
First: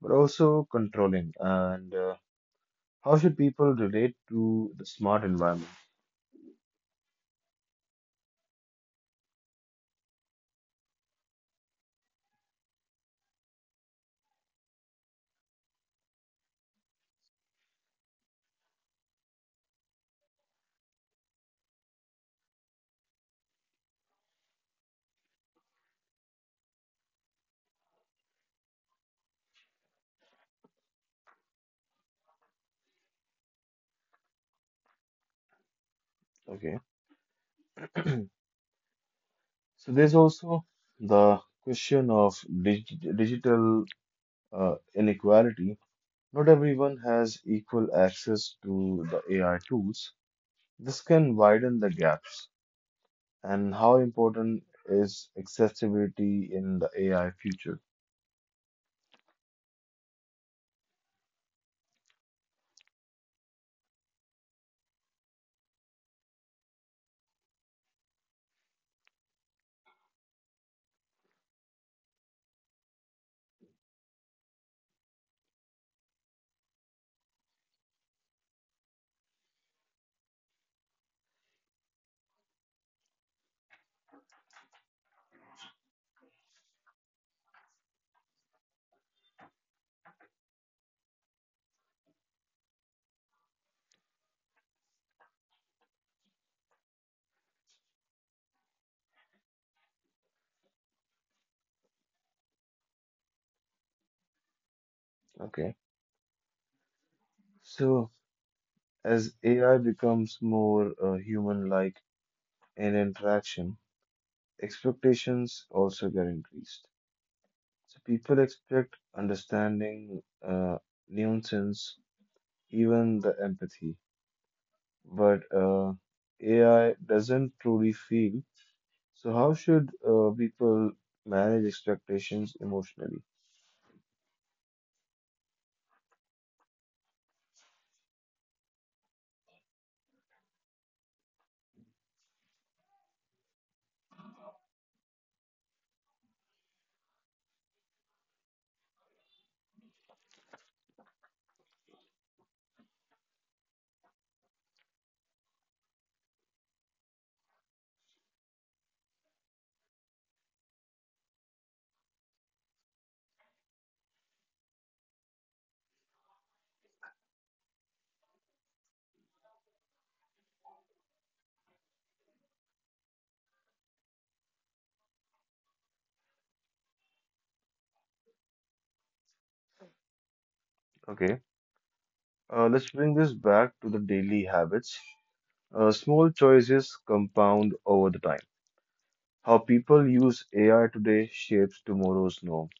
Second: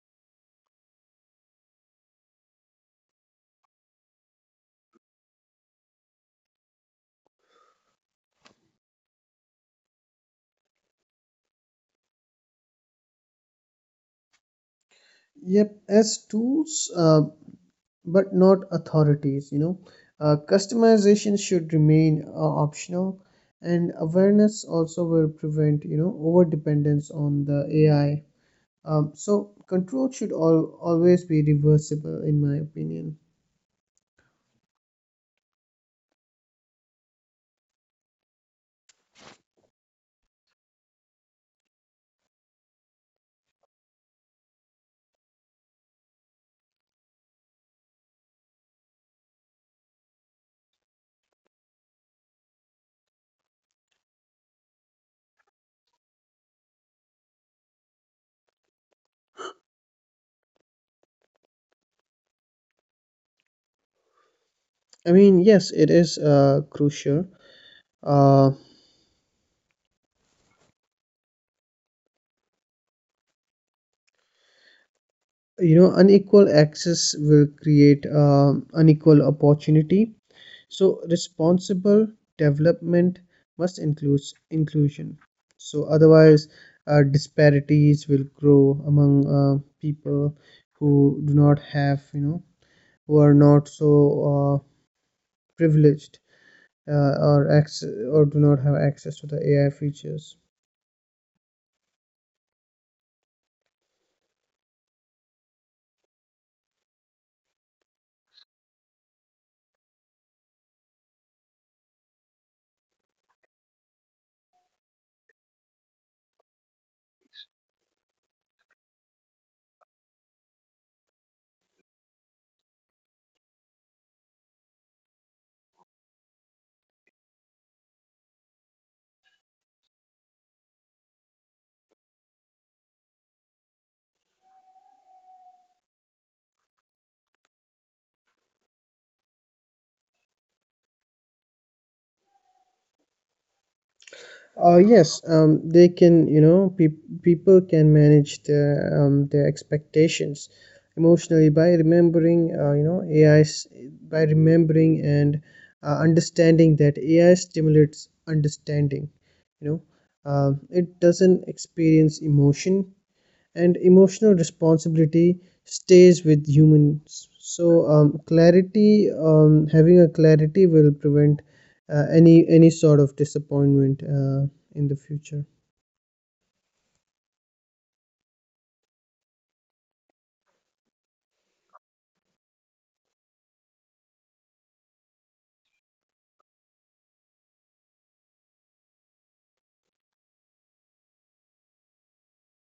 [SPEAKER 1] but also controlling. And how should people relate to the smart environment?
[SPEAKER 2] Yep, as tools, but not authorities. Customization should remain optional, and awareness also will prevent over dependence on the AI. So control should always be reversible in my opinion.
[SPEAKER 1] Okay, so there's also the question of dig digital inequality. Not everyone has equal access to the AI tools. This can widen the gaps. And how important is accessibility in the AI future?
[SPEAKER 2] I mean, yes, it is crucial. Uh, you know unequal access will create unequal opportunity. So responsible development must include inclusion. So otherwise, disparities will grow among uh, people who do not have, who are not so uh, privileged, or access or do not have access to the AI features.
[SPEAKER 1] Okay, so as AI becomes more human-like in interaction, expectations also get increased. So people expect understanding, nuisance, even the empathy, but AI doesn't truly feel. So how should people manage expectations emotionally?
[SPEAKER 2] Yes, they can, people can manage their expectations emotionally by remembering, AI's, by remembering and understanding that AI stimulates understanding. You know, Um it doesn't experience emotion, and emotional responsibility stays with humans, so clarity having a clarity will prevent any sort of disappointment in the future.
[SPEAKER 1] Okay. Let's bring this back to the daily habits. Small choices compound over the time. How people use AI today shapes tomorrow's norm.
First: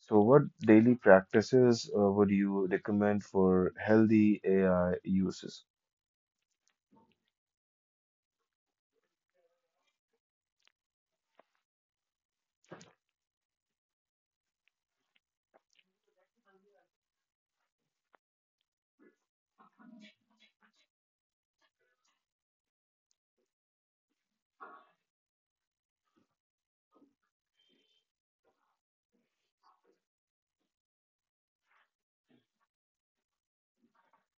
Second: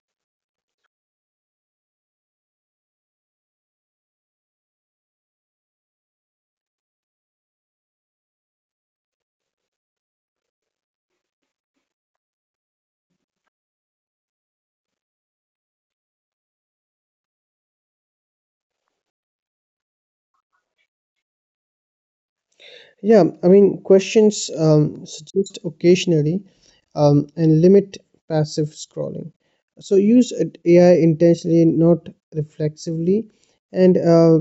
[SPEAKER 1] So, what daily practices would you recommend for healthy AI uses?
[SPEAKER 2] Yeah, I mean, questions suggest occasionally, and limit passive scrolling. So use AI intentionally, not reflexively. And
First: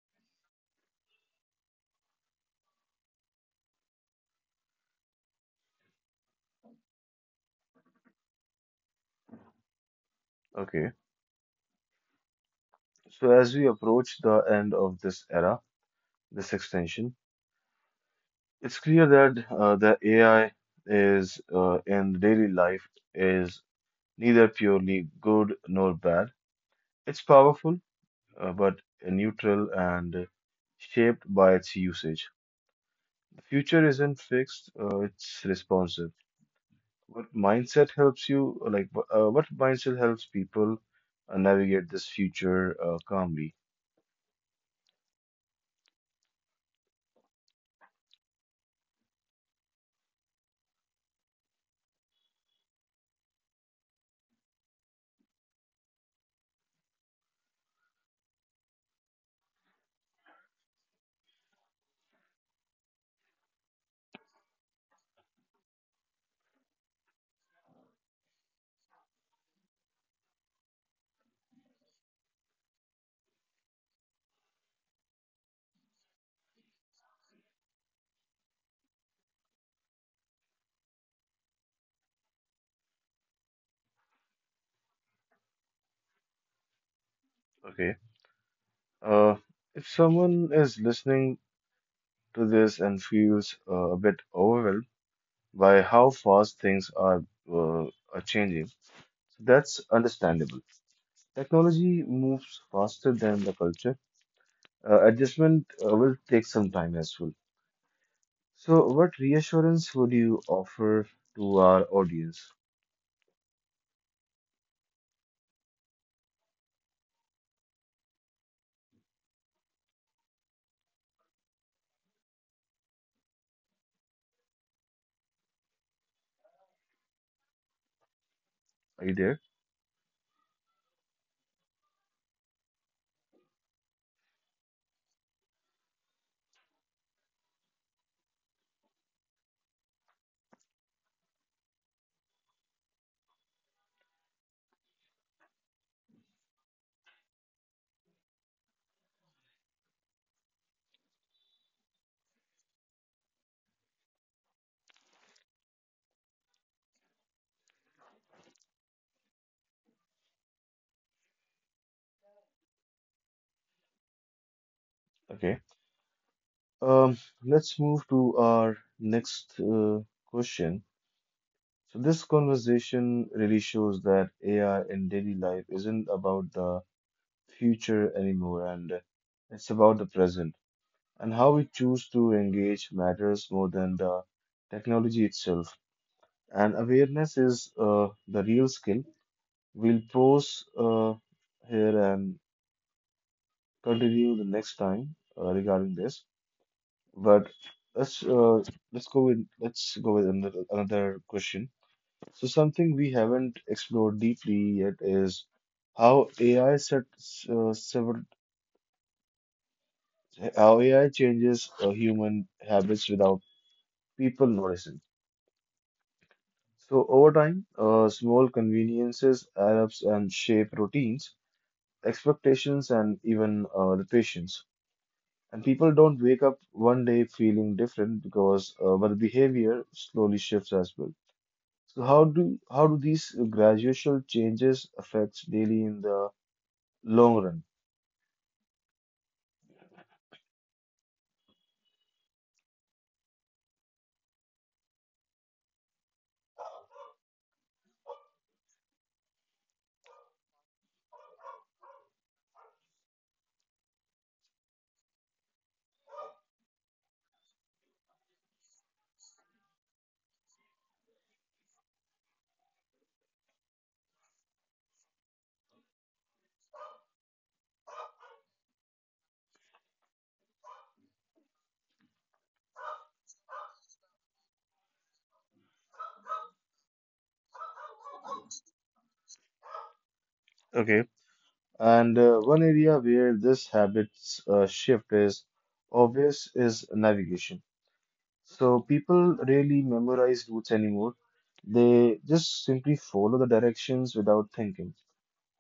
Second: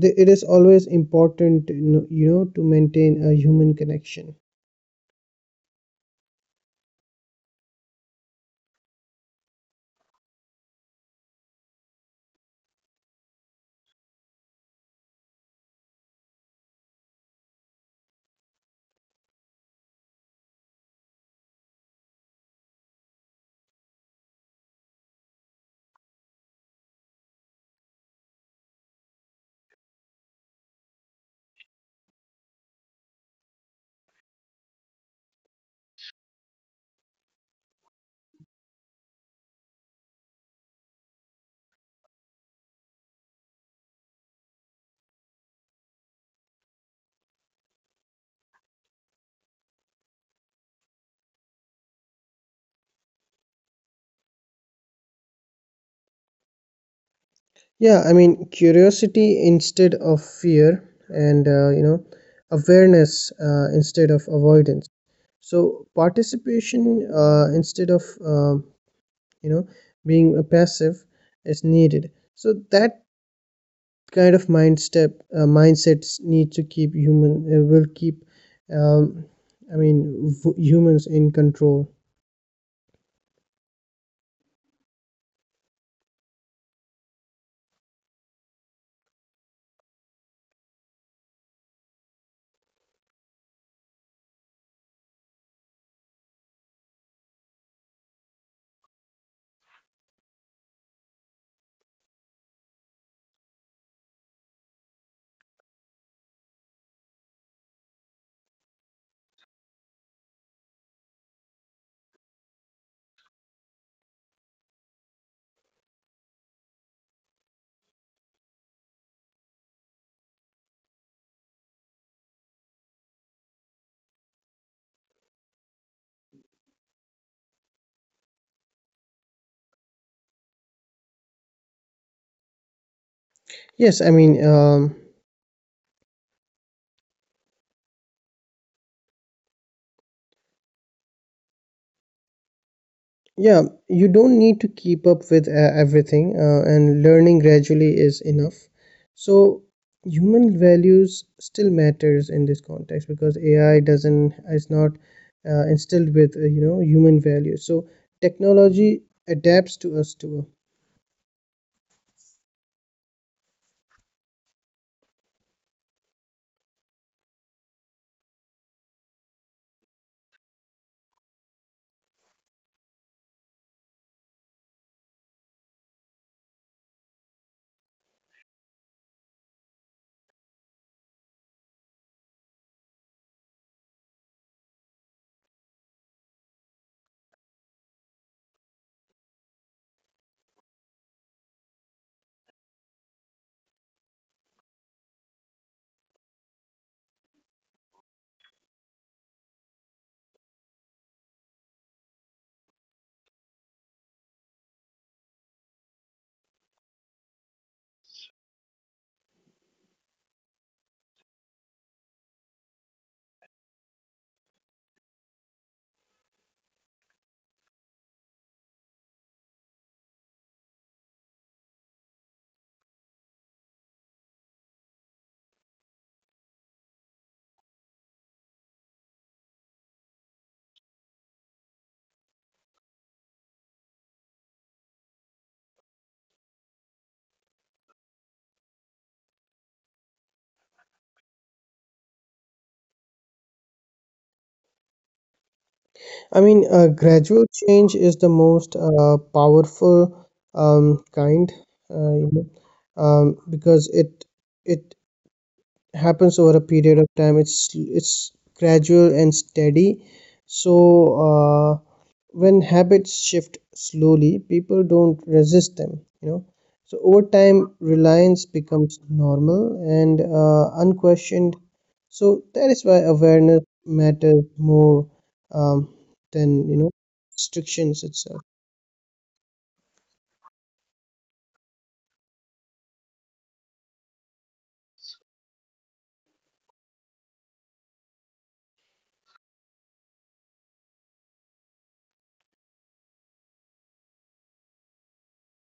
[SPEAKER 2] it is always important, to maintain a human connection.
[SPEAKER 1] Okay, so as we approach the end of this era, this extension, it's clear that the AI is in daily life is neither purely good nor bad. It's powerful, but neutral and shaped by its usage. The future isn't fixed, it's responsive. What mindset helps you, like, wh- what mindset helps people navigate this future calmly?
[SPEAKER 2] Yeah, I mean, curiosity instead of fear, and awareness instead of avoidance. So participation instead of you know being a passive is needed. So that kind of mindsets need to keep human will keep. Um, I mean, humans in control.
[SPEAKER 1] Okay. Uh, if someone is listening to this and feels a bit overwhelmed by how fast things uh, are changing, that's understandable. Technology moves faster than the culture. Adjustment will take some time as well. So, what reassurance would you offer to our audience? Are you there?
[SPEAKER 2] Yes, I mean. Yeah, you don't need to keep up with everything, and learning gradually is enough. So human values still matters in this context because AI doesn't, is not instilled with human values. So technology adapts to us too.
[SPEAKER 1] Okay. Um, let's move to our next question. So, this conversation really shows that AI in daily life isn't about the future anymore, and it's about the present. And how we choose to engage matters more than the technology itself. And awareness is the real skill. We'll pause here and continue the next time regarding this. But let's uh, let's go with another another question. So something we haven't explored deeply yet is how AI sets uh, several how AI changes human habits without people noticing. So over time, small conveniences adapts and shape routines, expectations, and even the patience. And people don't wake up one day feeling different because our behavior slowly shifts as well. So how do these gradual changes affect daily in the long run?
[SPEAKER 2] I mean, gradual change is the most powerful kind, uh, you know, because it happens over a period of time. It's gradual and steady. So uh, when habits shift slowly, people don't resist them you know so over time, reliance becomes normal and unquestioned. So that is why awareness matters more um, than restrictions itself.
[SPEAKER 1] Okay. And one area where this habits shift is obvious is navigation. So people rarely memorize routes anymore. They just simply follow the directions without thinking.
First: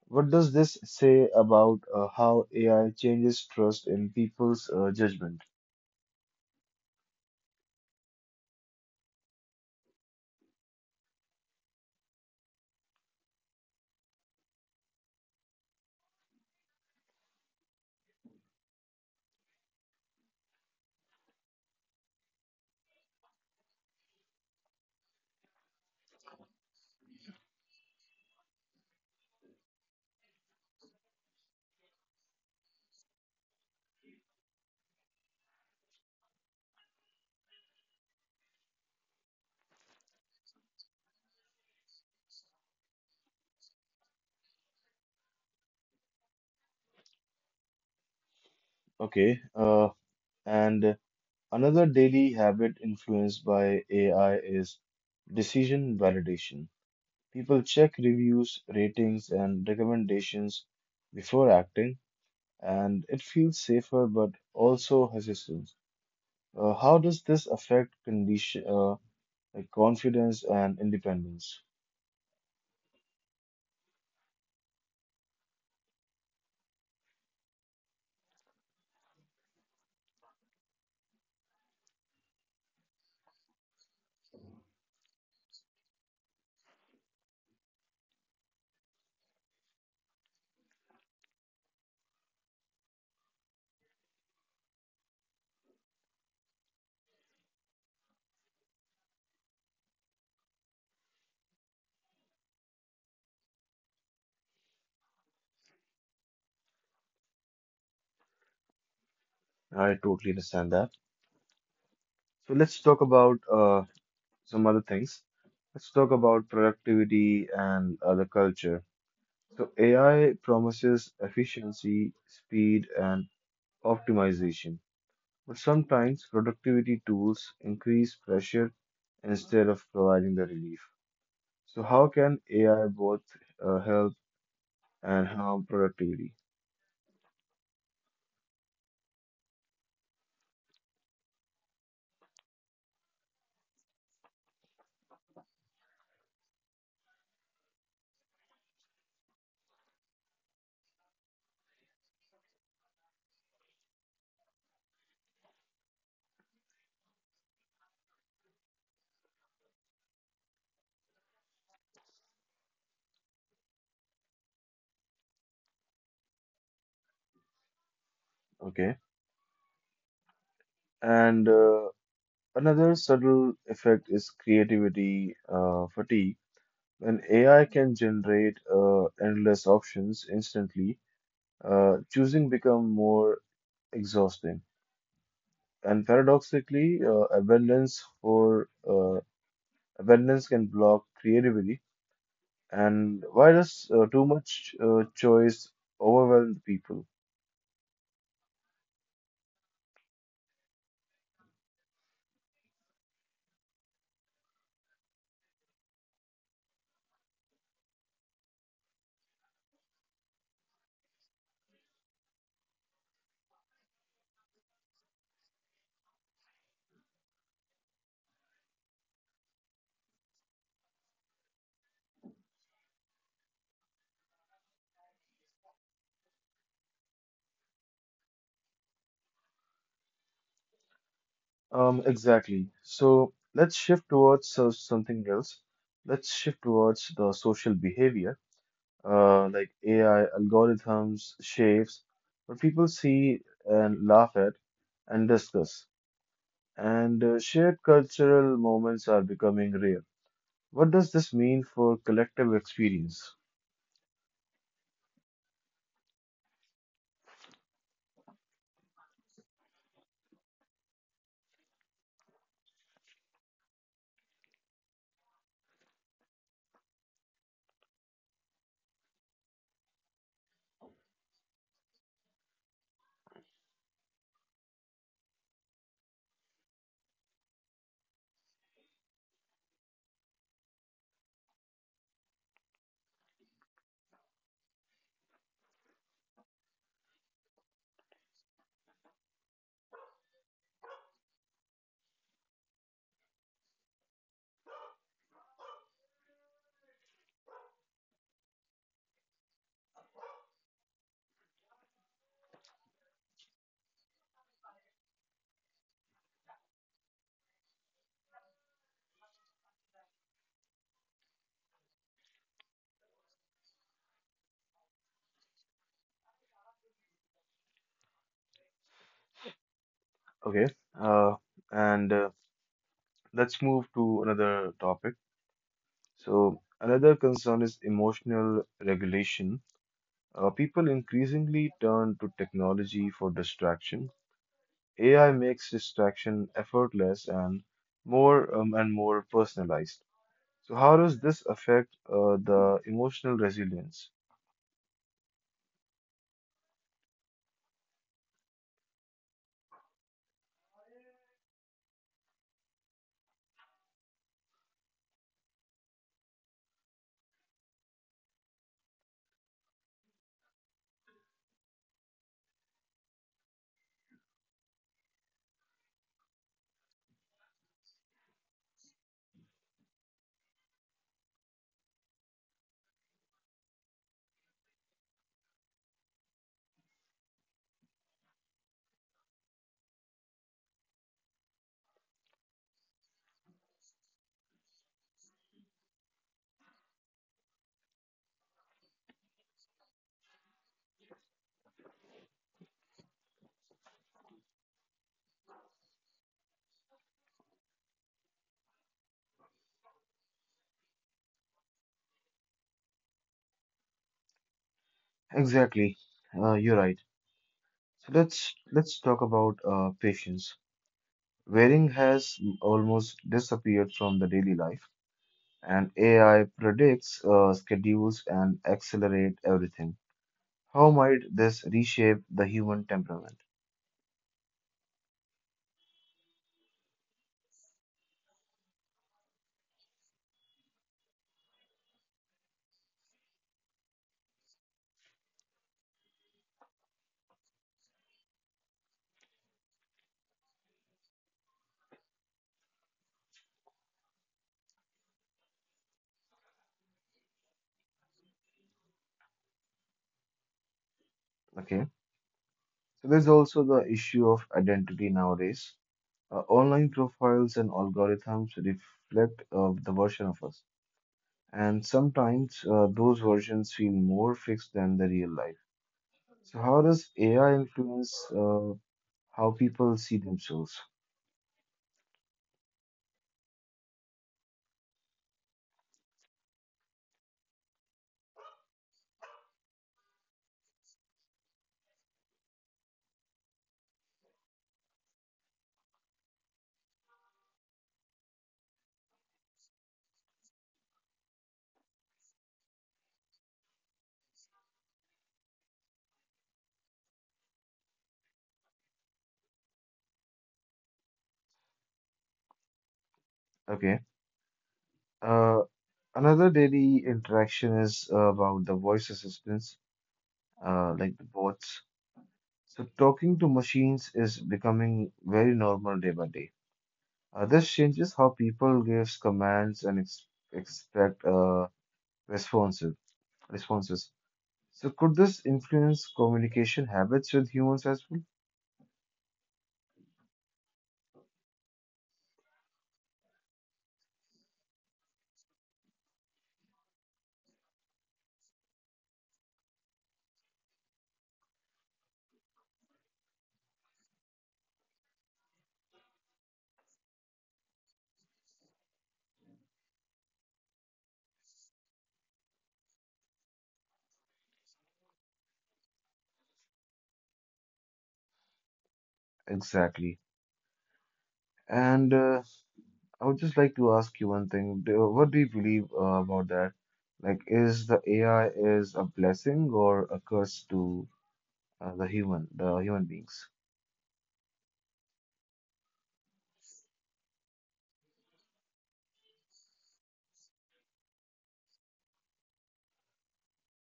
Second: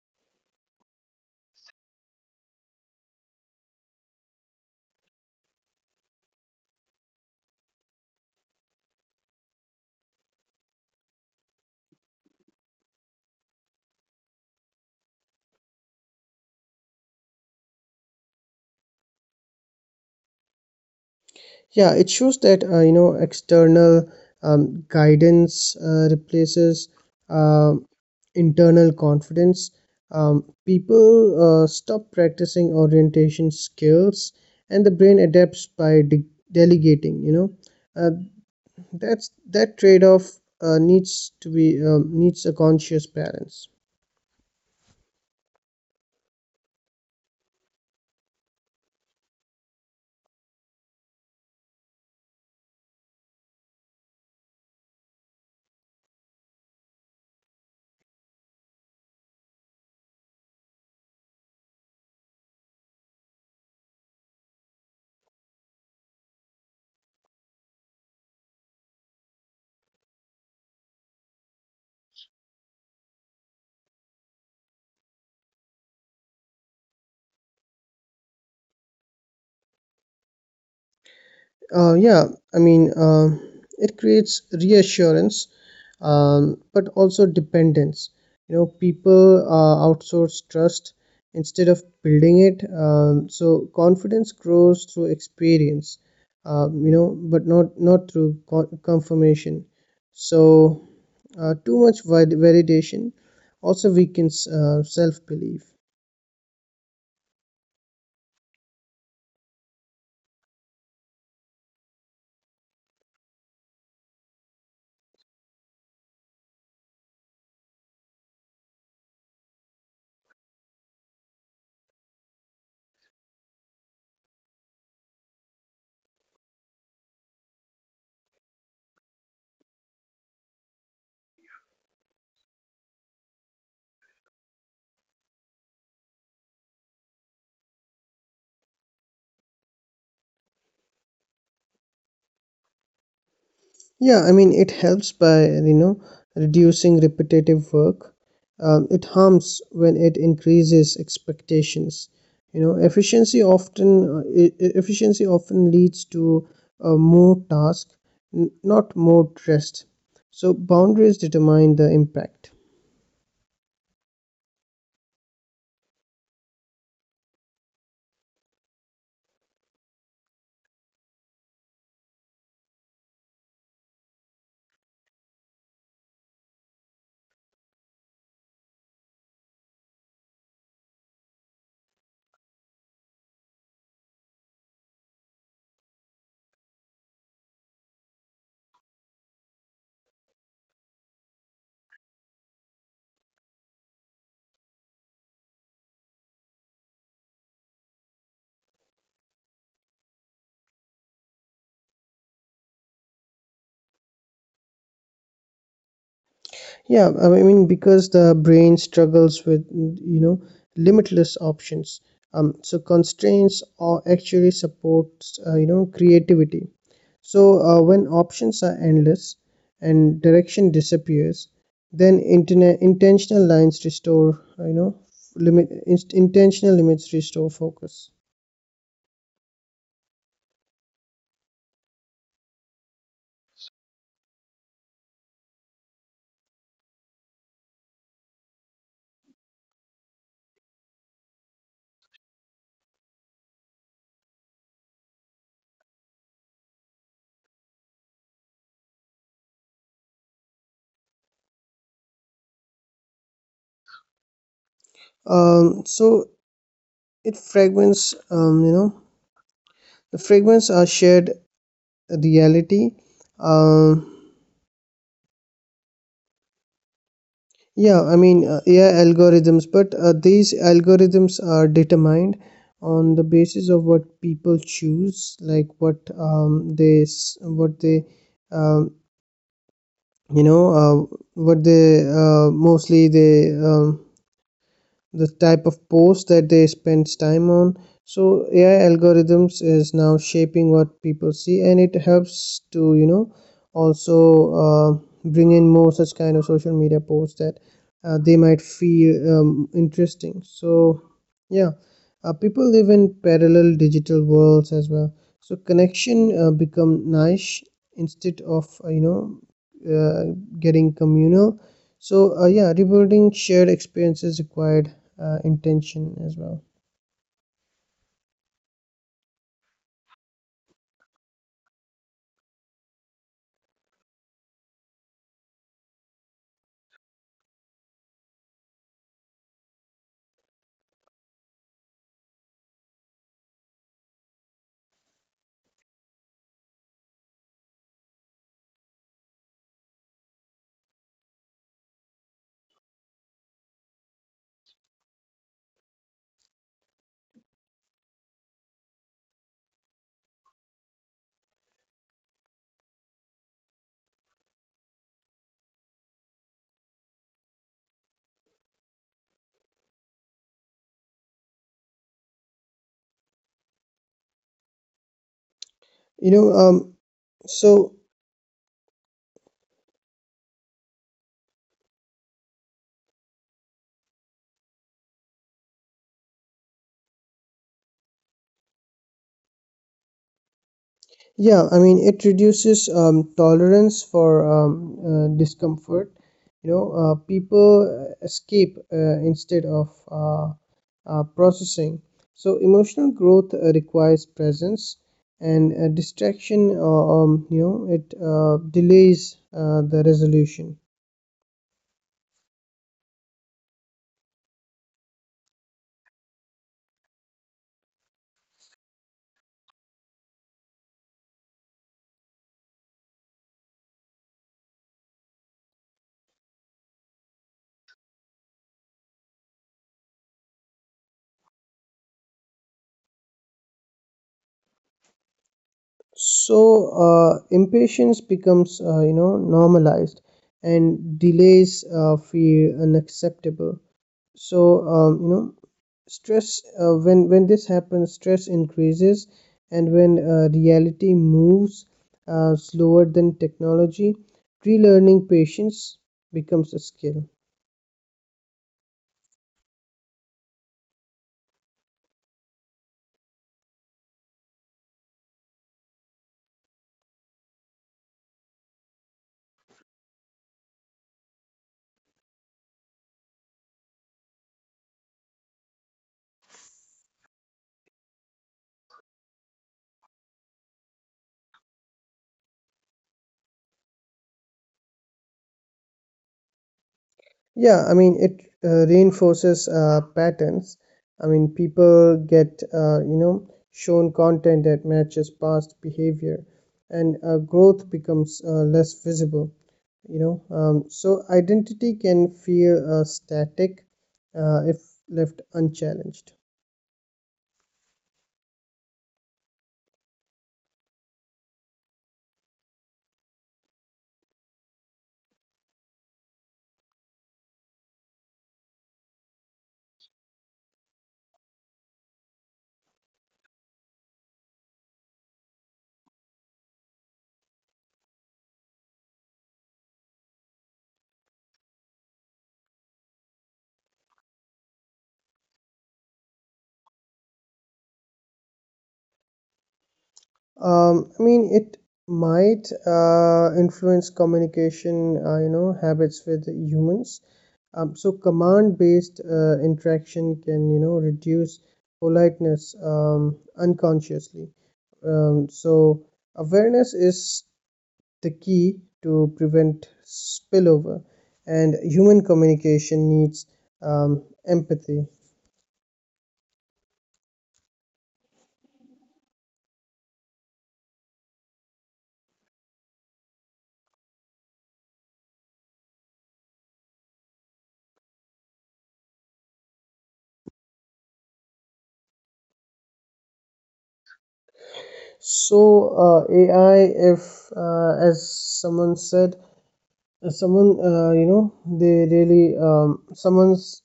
[SPEAKER 1] What does this say about how AI changes trust in people's judgment?
[SPEAKER 2] Yeah, it shows that external guidance replaces uh, internal confidence. People stop practicing orientation skills, and the brain adapts by delegating, uh, that's that trade-off needs to be needs a conscious balance.
[SPEAKER 1] Okay, and another daily habit influenced by AI is decision validation. People check reviews, ratings, and recommendations before acting, and it feels safer but also hesitant. How does this affect condition, like confidence and independence?
[SPEAKER 2] Yeah, I mean, it creates reassurance, but also dependence. People outsource trust instead of building it. So confidence grows through experience, but not through confirmation. So too much validation also weakens self-belief.
[SPEAKER 1] I totally understand that. So let's talk about some other things. Let's talk about productivity and other culture. So AI promises efficiency, speed, and optimization, but sometimes productivity tools increase pressure instead of providing the relief. So how can AI both help and harm productivity?
[SPEAKER 2] Yeah, I mean, it helps by, reducing repetitive work. It harms when it increases expectations. Efficiency often leads to more task, not more rest. So boundaries determine the impact.
[SPEAKER 1] Okay, and another subtle effect is creativity fatigue. When AI can generate endless options instantly, choosing become more exhausting. And paradoxically, abundance can block creativity. And why does too much choice overwhelm people?
[SPEAKER 2] Yeah, I mean, because the brain struggles with, limitless options. So constraints or actually supports, creativity. So, when options are endless and direction disappears, then internet intentional lines restore, intentional limits restore focus.
[SPEAKER 1] Exactly. So let's shift towards something else. Let's shift towards the social behavior, like AI algorithms, shapes, what people see and laugh at and discuss. And shared cultural moments are becoming rare. What does this mean for collective experience?
[SPEAKER 2] So it fragments, the fragments are shared reality. Um, yeah, I mean, AI algorithms, but these algorithms are determined on the basis of what people choose, like what what they um, you know uh, what they mostly they the type of post that they spend time on. So AI algorithms is now shaping what people see, and it helps to, also uh, bring in more such kind of social media posts that they might feel interesting. So yeah, people live in parallel digital worlds as well. So connection become niche instead of, uh, getting communal. So yeah, rebuilding shared experiences required intention as well.
[SPEAKER 1] Okay, uh, and let's move to another topic. So, another concern is emotional regulation. People increasingly turn to technology for distraction. AI makes distraction effortless and more personalized. So, how does this affect the emotional resilience?
[SPEAKER 2] you know um, so yeah, I mean, it reduces tolerance for discomfort. People escape instead of processing. So emotional growth requires presence, and distraction it delays the resolution.
[SPEAKER 1] Exactly. You're right. So let's talk about patience. Wearing has almost disappeared from the daily life, and AI predicts, schedules, and accelerate everything. How might this reshape the human temperament?
[SPEAKER 2] So impatience becomes, normalized, and delays feel unacceptable. So stress when this happens, stress increases, and when reality moves slower than technology, relearning patience becomes a skill.
[SPEAKER 1] Okay, so there's also the issue of identity nowadays. Online profiles and algorithms reflect the version of us, and sometimes those versions feel more fixed than the real life. So how does AI influence how people see themselves?
[SPEAKER 2] Yeah, I mean, it reinforces patterns. I mean, people get, shown content that matches past behavior, and growth becomes less visible. So identity can feel static if left unchallenged.
[SPEAKER 1] Okay. Uh, Another daily interaction is about the voice assistants, like the bots. So talking to machines is becoming very normal day by day. This changes how people gives commands and ex expect responses. Responses. So could this influence communication habits with humans as well?
[SPEAKER 2] I mean, it might influence communication, habits with humans. So command-based interaction can reduce politeness unconsciously. So awareness is the key to prevent spillover, and human communication needs empathy.
[SPEAKER 1] Exactly. And I would just like to ask you one thing. What do you believe about that? Like, is the AI is a blessing or a curse to the human beings?
[SPEAKER 2] So AI, if as someone said, someone, they really, someone's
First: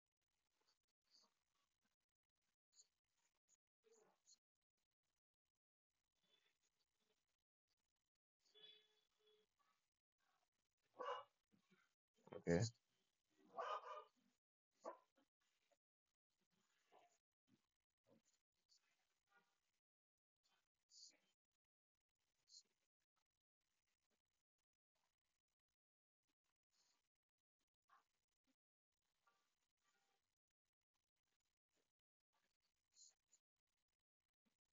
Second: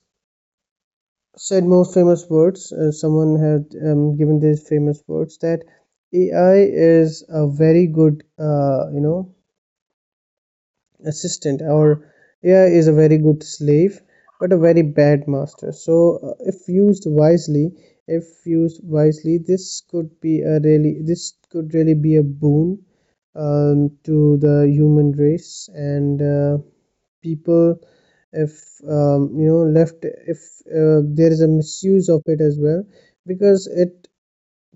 [SPEAKER 2] said most famous words. Someone had given these famous words, that AI is a very good, assistant, or
[SPEAKER 1] Okay,
[SPEAKER 2] AI is a very good slave, but a very bad master. So, if used wisely, this could be this could really be a boon to the human race, and. People, if, left, if there is a misuse of it as well, because it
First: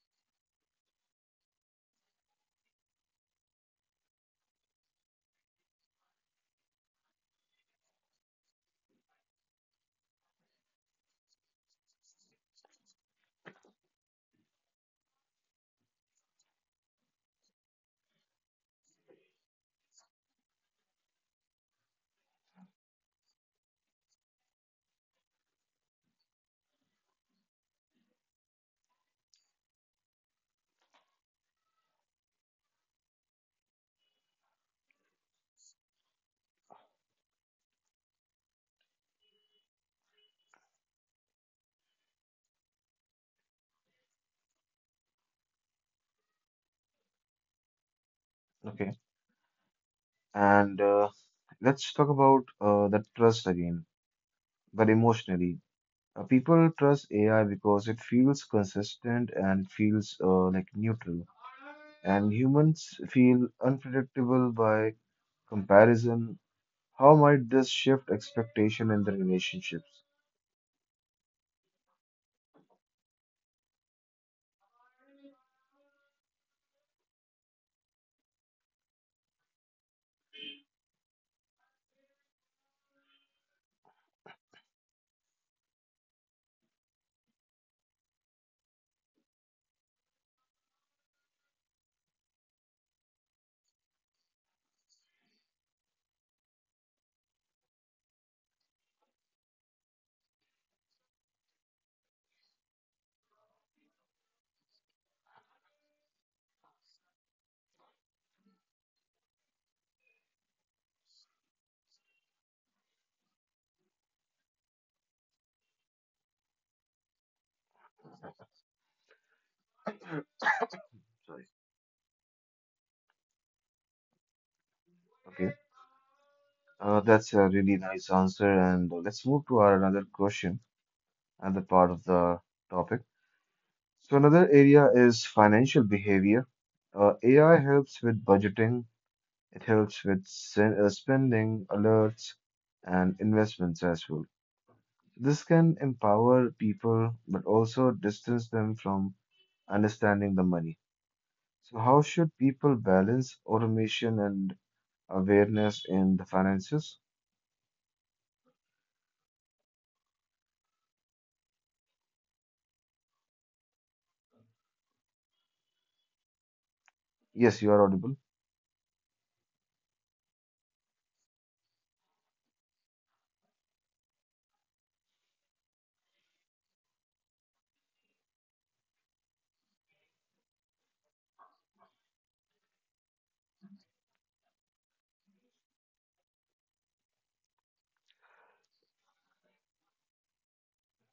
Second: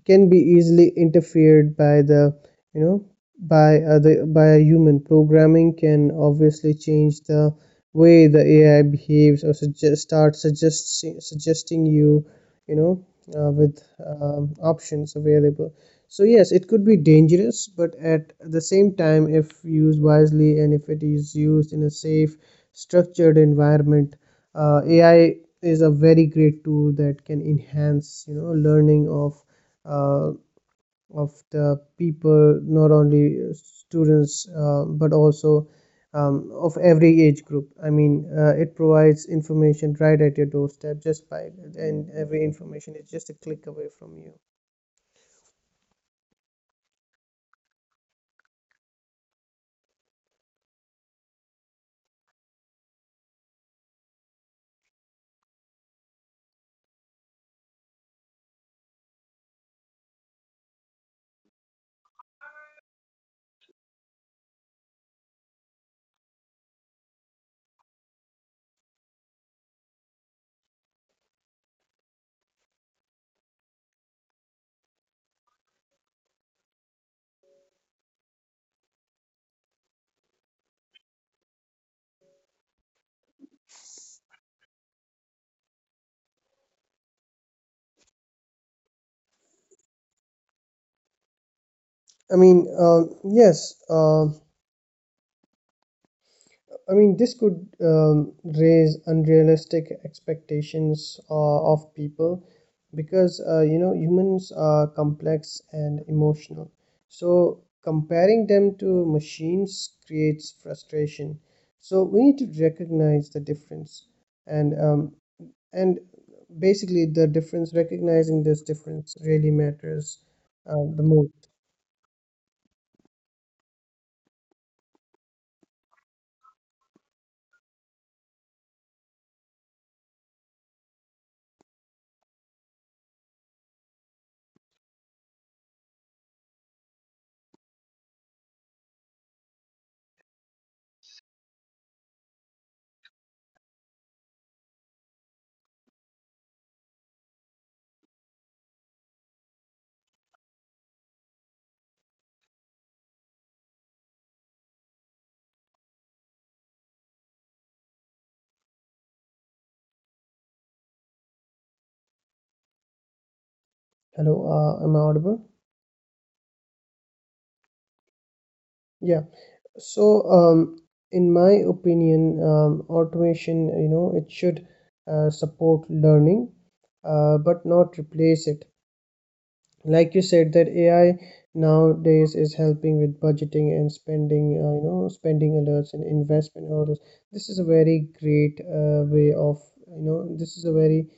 [SPEAKER 2] can be easily interfered by the, you know by a human. Programming can obviously change the way the AI behaves, or suggest start suggest suggesting you, you know with options available. So yes, it could be dangerous, but at the same time, if used wisely and if it is used in a safe, structured environment, AI is a very great tool that can enhance, learning uh, of the people, not only students, but also, of every age group. I mean, it provides information right at your doorstep just by, and every information is just a click away from you.
[SPEAKER 1] okay. And let's talk about the trust again, but emotionally. People trust AI because it feels consistent and feels like neutral. And humans feel unpredictable by comparison. How might this shift expectation in the relationships?
[SPEAKER 2] I mean, yes. I mean, this could raise unrealistic expectations of people, because, humans are complex and emotional. So comparing them to machines creates frustration. So we need to recognize the difference, and um, and basically the difference recognizing this difference really matters, the most.
[SPEAKER 1] Sorry. Okay. That's a really nice answer. And let's move to our another question, another part of the topic. So another area is financial behavior. AI helps with budgeting. It helps with spending alerts and investments as well. This can empower people, but also distance them from understanding the money. So how should people balance automation and awareness in the finances?
[SPEAKER 2] Hello, am I audible?
[SPEAKER 1] Yes, you are audible.
[SPEAKER 2] Yeah. So, in my opinion, automation, it should support learning, but not replace it. Like you said, that AI nowadays is helping with budgeting and spending, spending alerts and investment orders. This is a very great way of, you know, this is a very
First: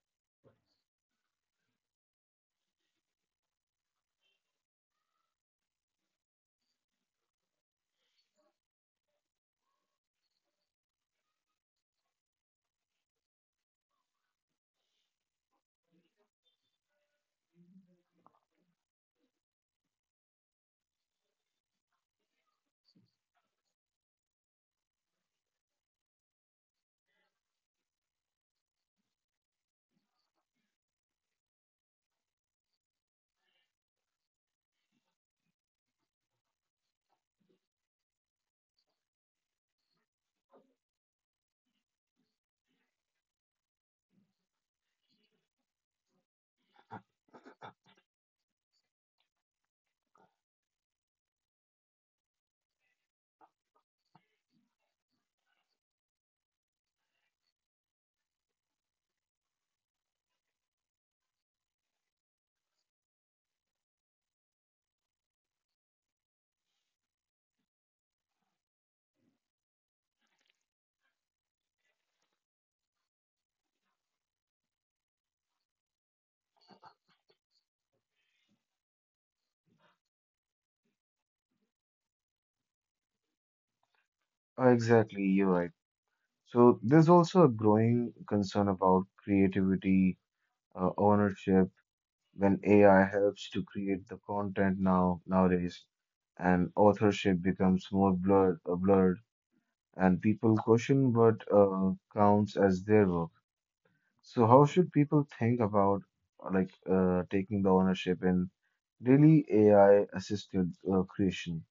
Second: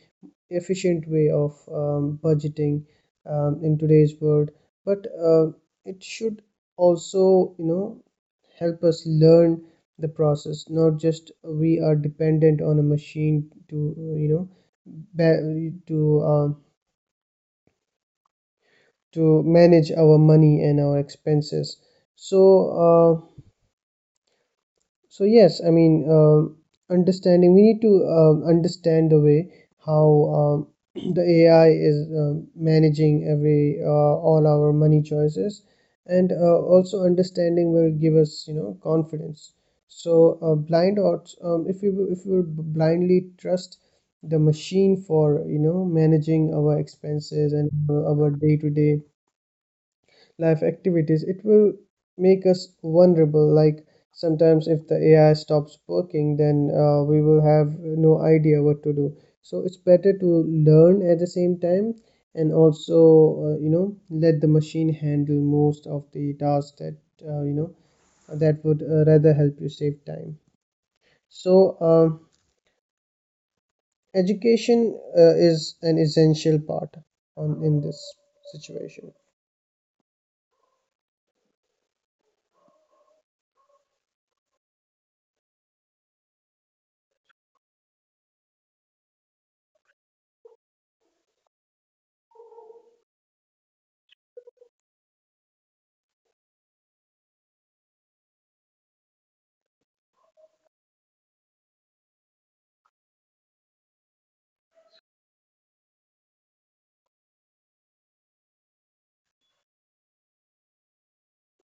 [SPEAKER 2] efficient way of budgeting in today's world, but it should also, help us learn the process, not just we are dependent on a machine to, ba- to, to manage our money and our expenses, so uh, so yes, I mean, understanding. We need to understand the way how, um, <clears throat> the AI is managing every all our money choices, and also understanding will give us, confidence. So blind odds. If we blindly trust the machine for, managing our expenses and our day to day life activities, it will make us vulnerable. Like sometimes, if the AI stops working, then we will have no idea what to do. So it's better to learn at the same time and also, let the machine handle most of the tasks that, uh, you know, that would rather help you save time. So, education is an essential part on in this situation.
[SPEAKER 1] Exactly, you're right. So there's also a growing concern about creativity, ownership when AI helps to create the content now nowadays, and authorship becomes more blurred, and people question what counts as their work. So how should people think about taking the ownership in really AI assisted creation?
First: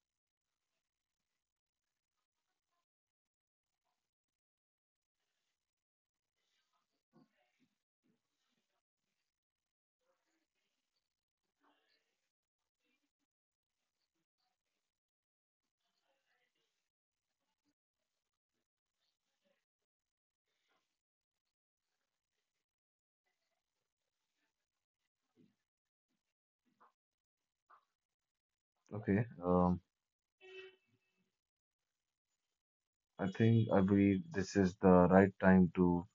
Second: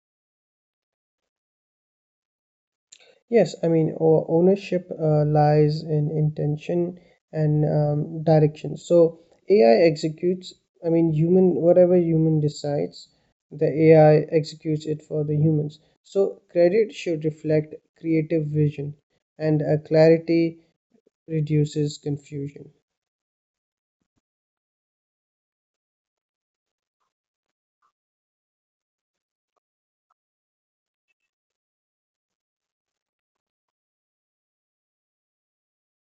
[SPEAKER 2] Yes, I mean, ownership lies in intention and, direction. So AI executes, I mean, human, whatever human decides, the AI executes it for the humans. So credit should reflect creative vision, and clarity reduces confusion.
[SPEAKER 1] Okay, I think I believe this is the right time to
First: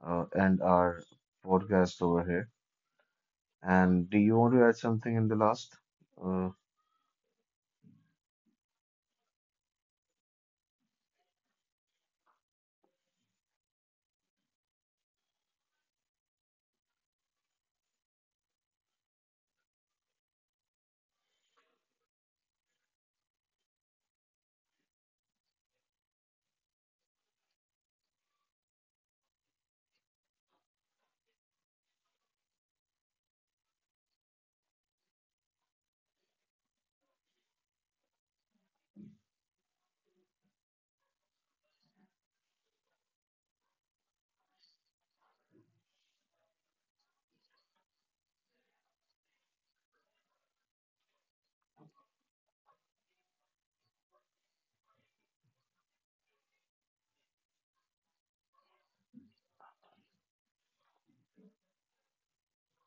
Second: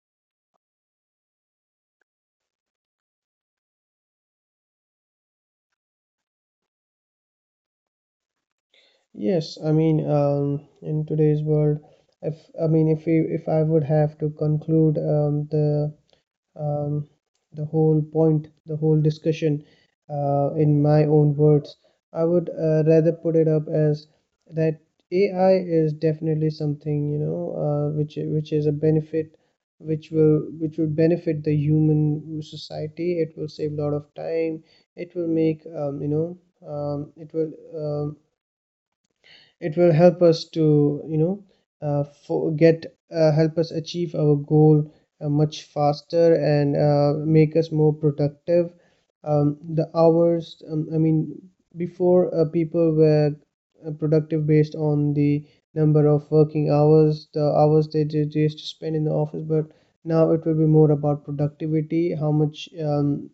[SPEAKER 1] end our podcast over here. And do you want to add something in the last? Uh,
[SPEAKER 2] Yes, I mean, in today's world, if I mean, if I would have to conclude, um, the the whole discussion, in my own words. I would rather put it up as that AI is definitely something, which is a benefit, which will benefit the human society. It will save a lot of time. It will make um, it will um, it will help us to, you know for get help us achieve our goal much faster, and make us more productive. The hours I mean before people were productive based on the number of working hours, they did used to spend in the office. But now it will be more about productivity, how much, um,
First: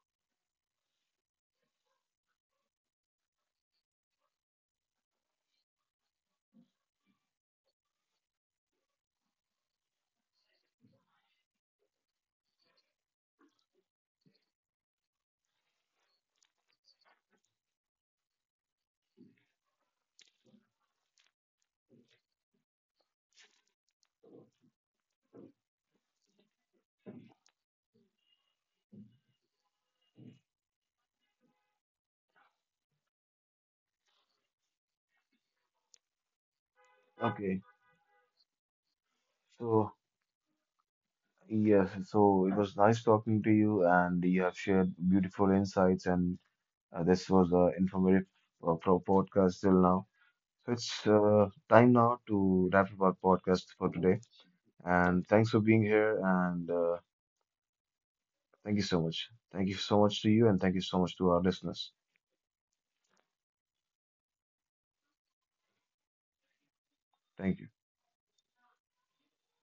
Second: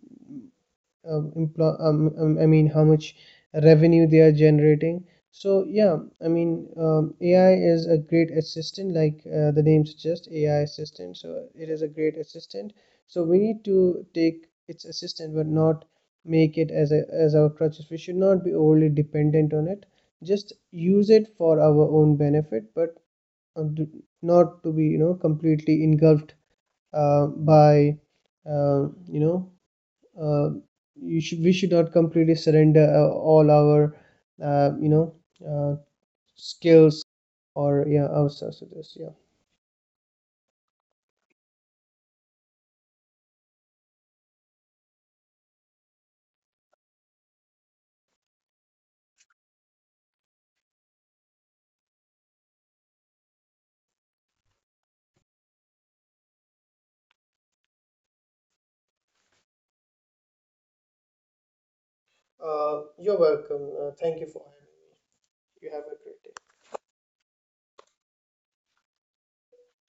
[SPEAKER 2] um, employ, um, um, I mean, how much revenue they are generating. So yeah, I mean, AI is a great assistant, like the name suggests, AI assistant. So it is a great assistant. So we need to take its assistant, but not make it as a as our crutches. We should not be overly dependent on it. Just use it for our own benefit, but do, not to be, completely engulfed by, uh, you know, uh, you should we should not completely surrender all our, uh, you know uh, skills, or
[SPEAKER 1] okay.
[SPEAKER 2] yeah, ourselves to this. Yeah,
[SPEAKER 1] So, yes, so it was nice talking to you, and you have shared beautiful insights, and this was an informative pro podcast till now. So it's time now to wrap up our podcast for today. And thanks for being here, and thank you so much. Thank you so much to you, and thank you so much to our listeners.
[SPEAKER 2] you're welcome. Thank you for having me. You have a great day.
[SPEAKER 1] Thank you.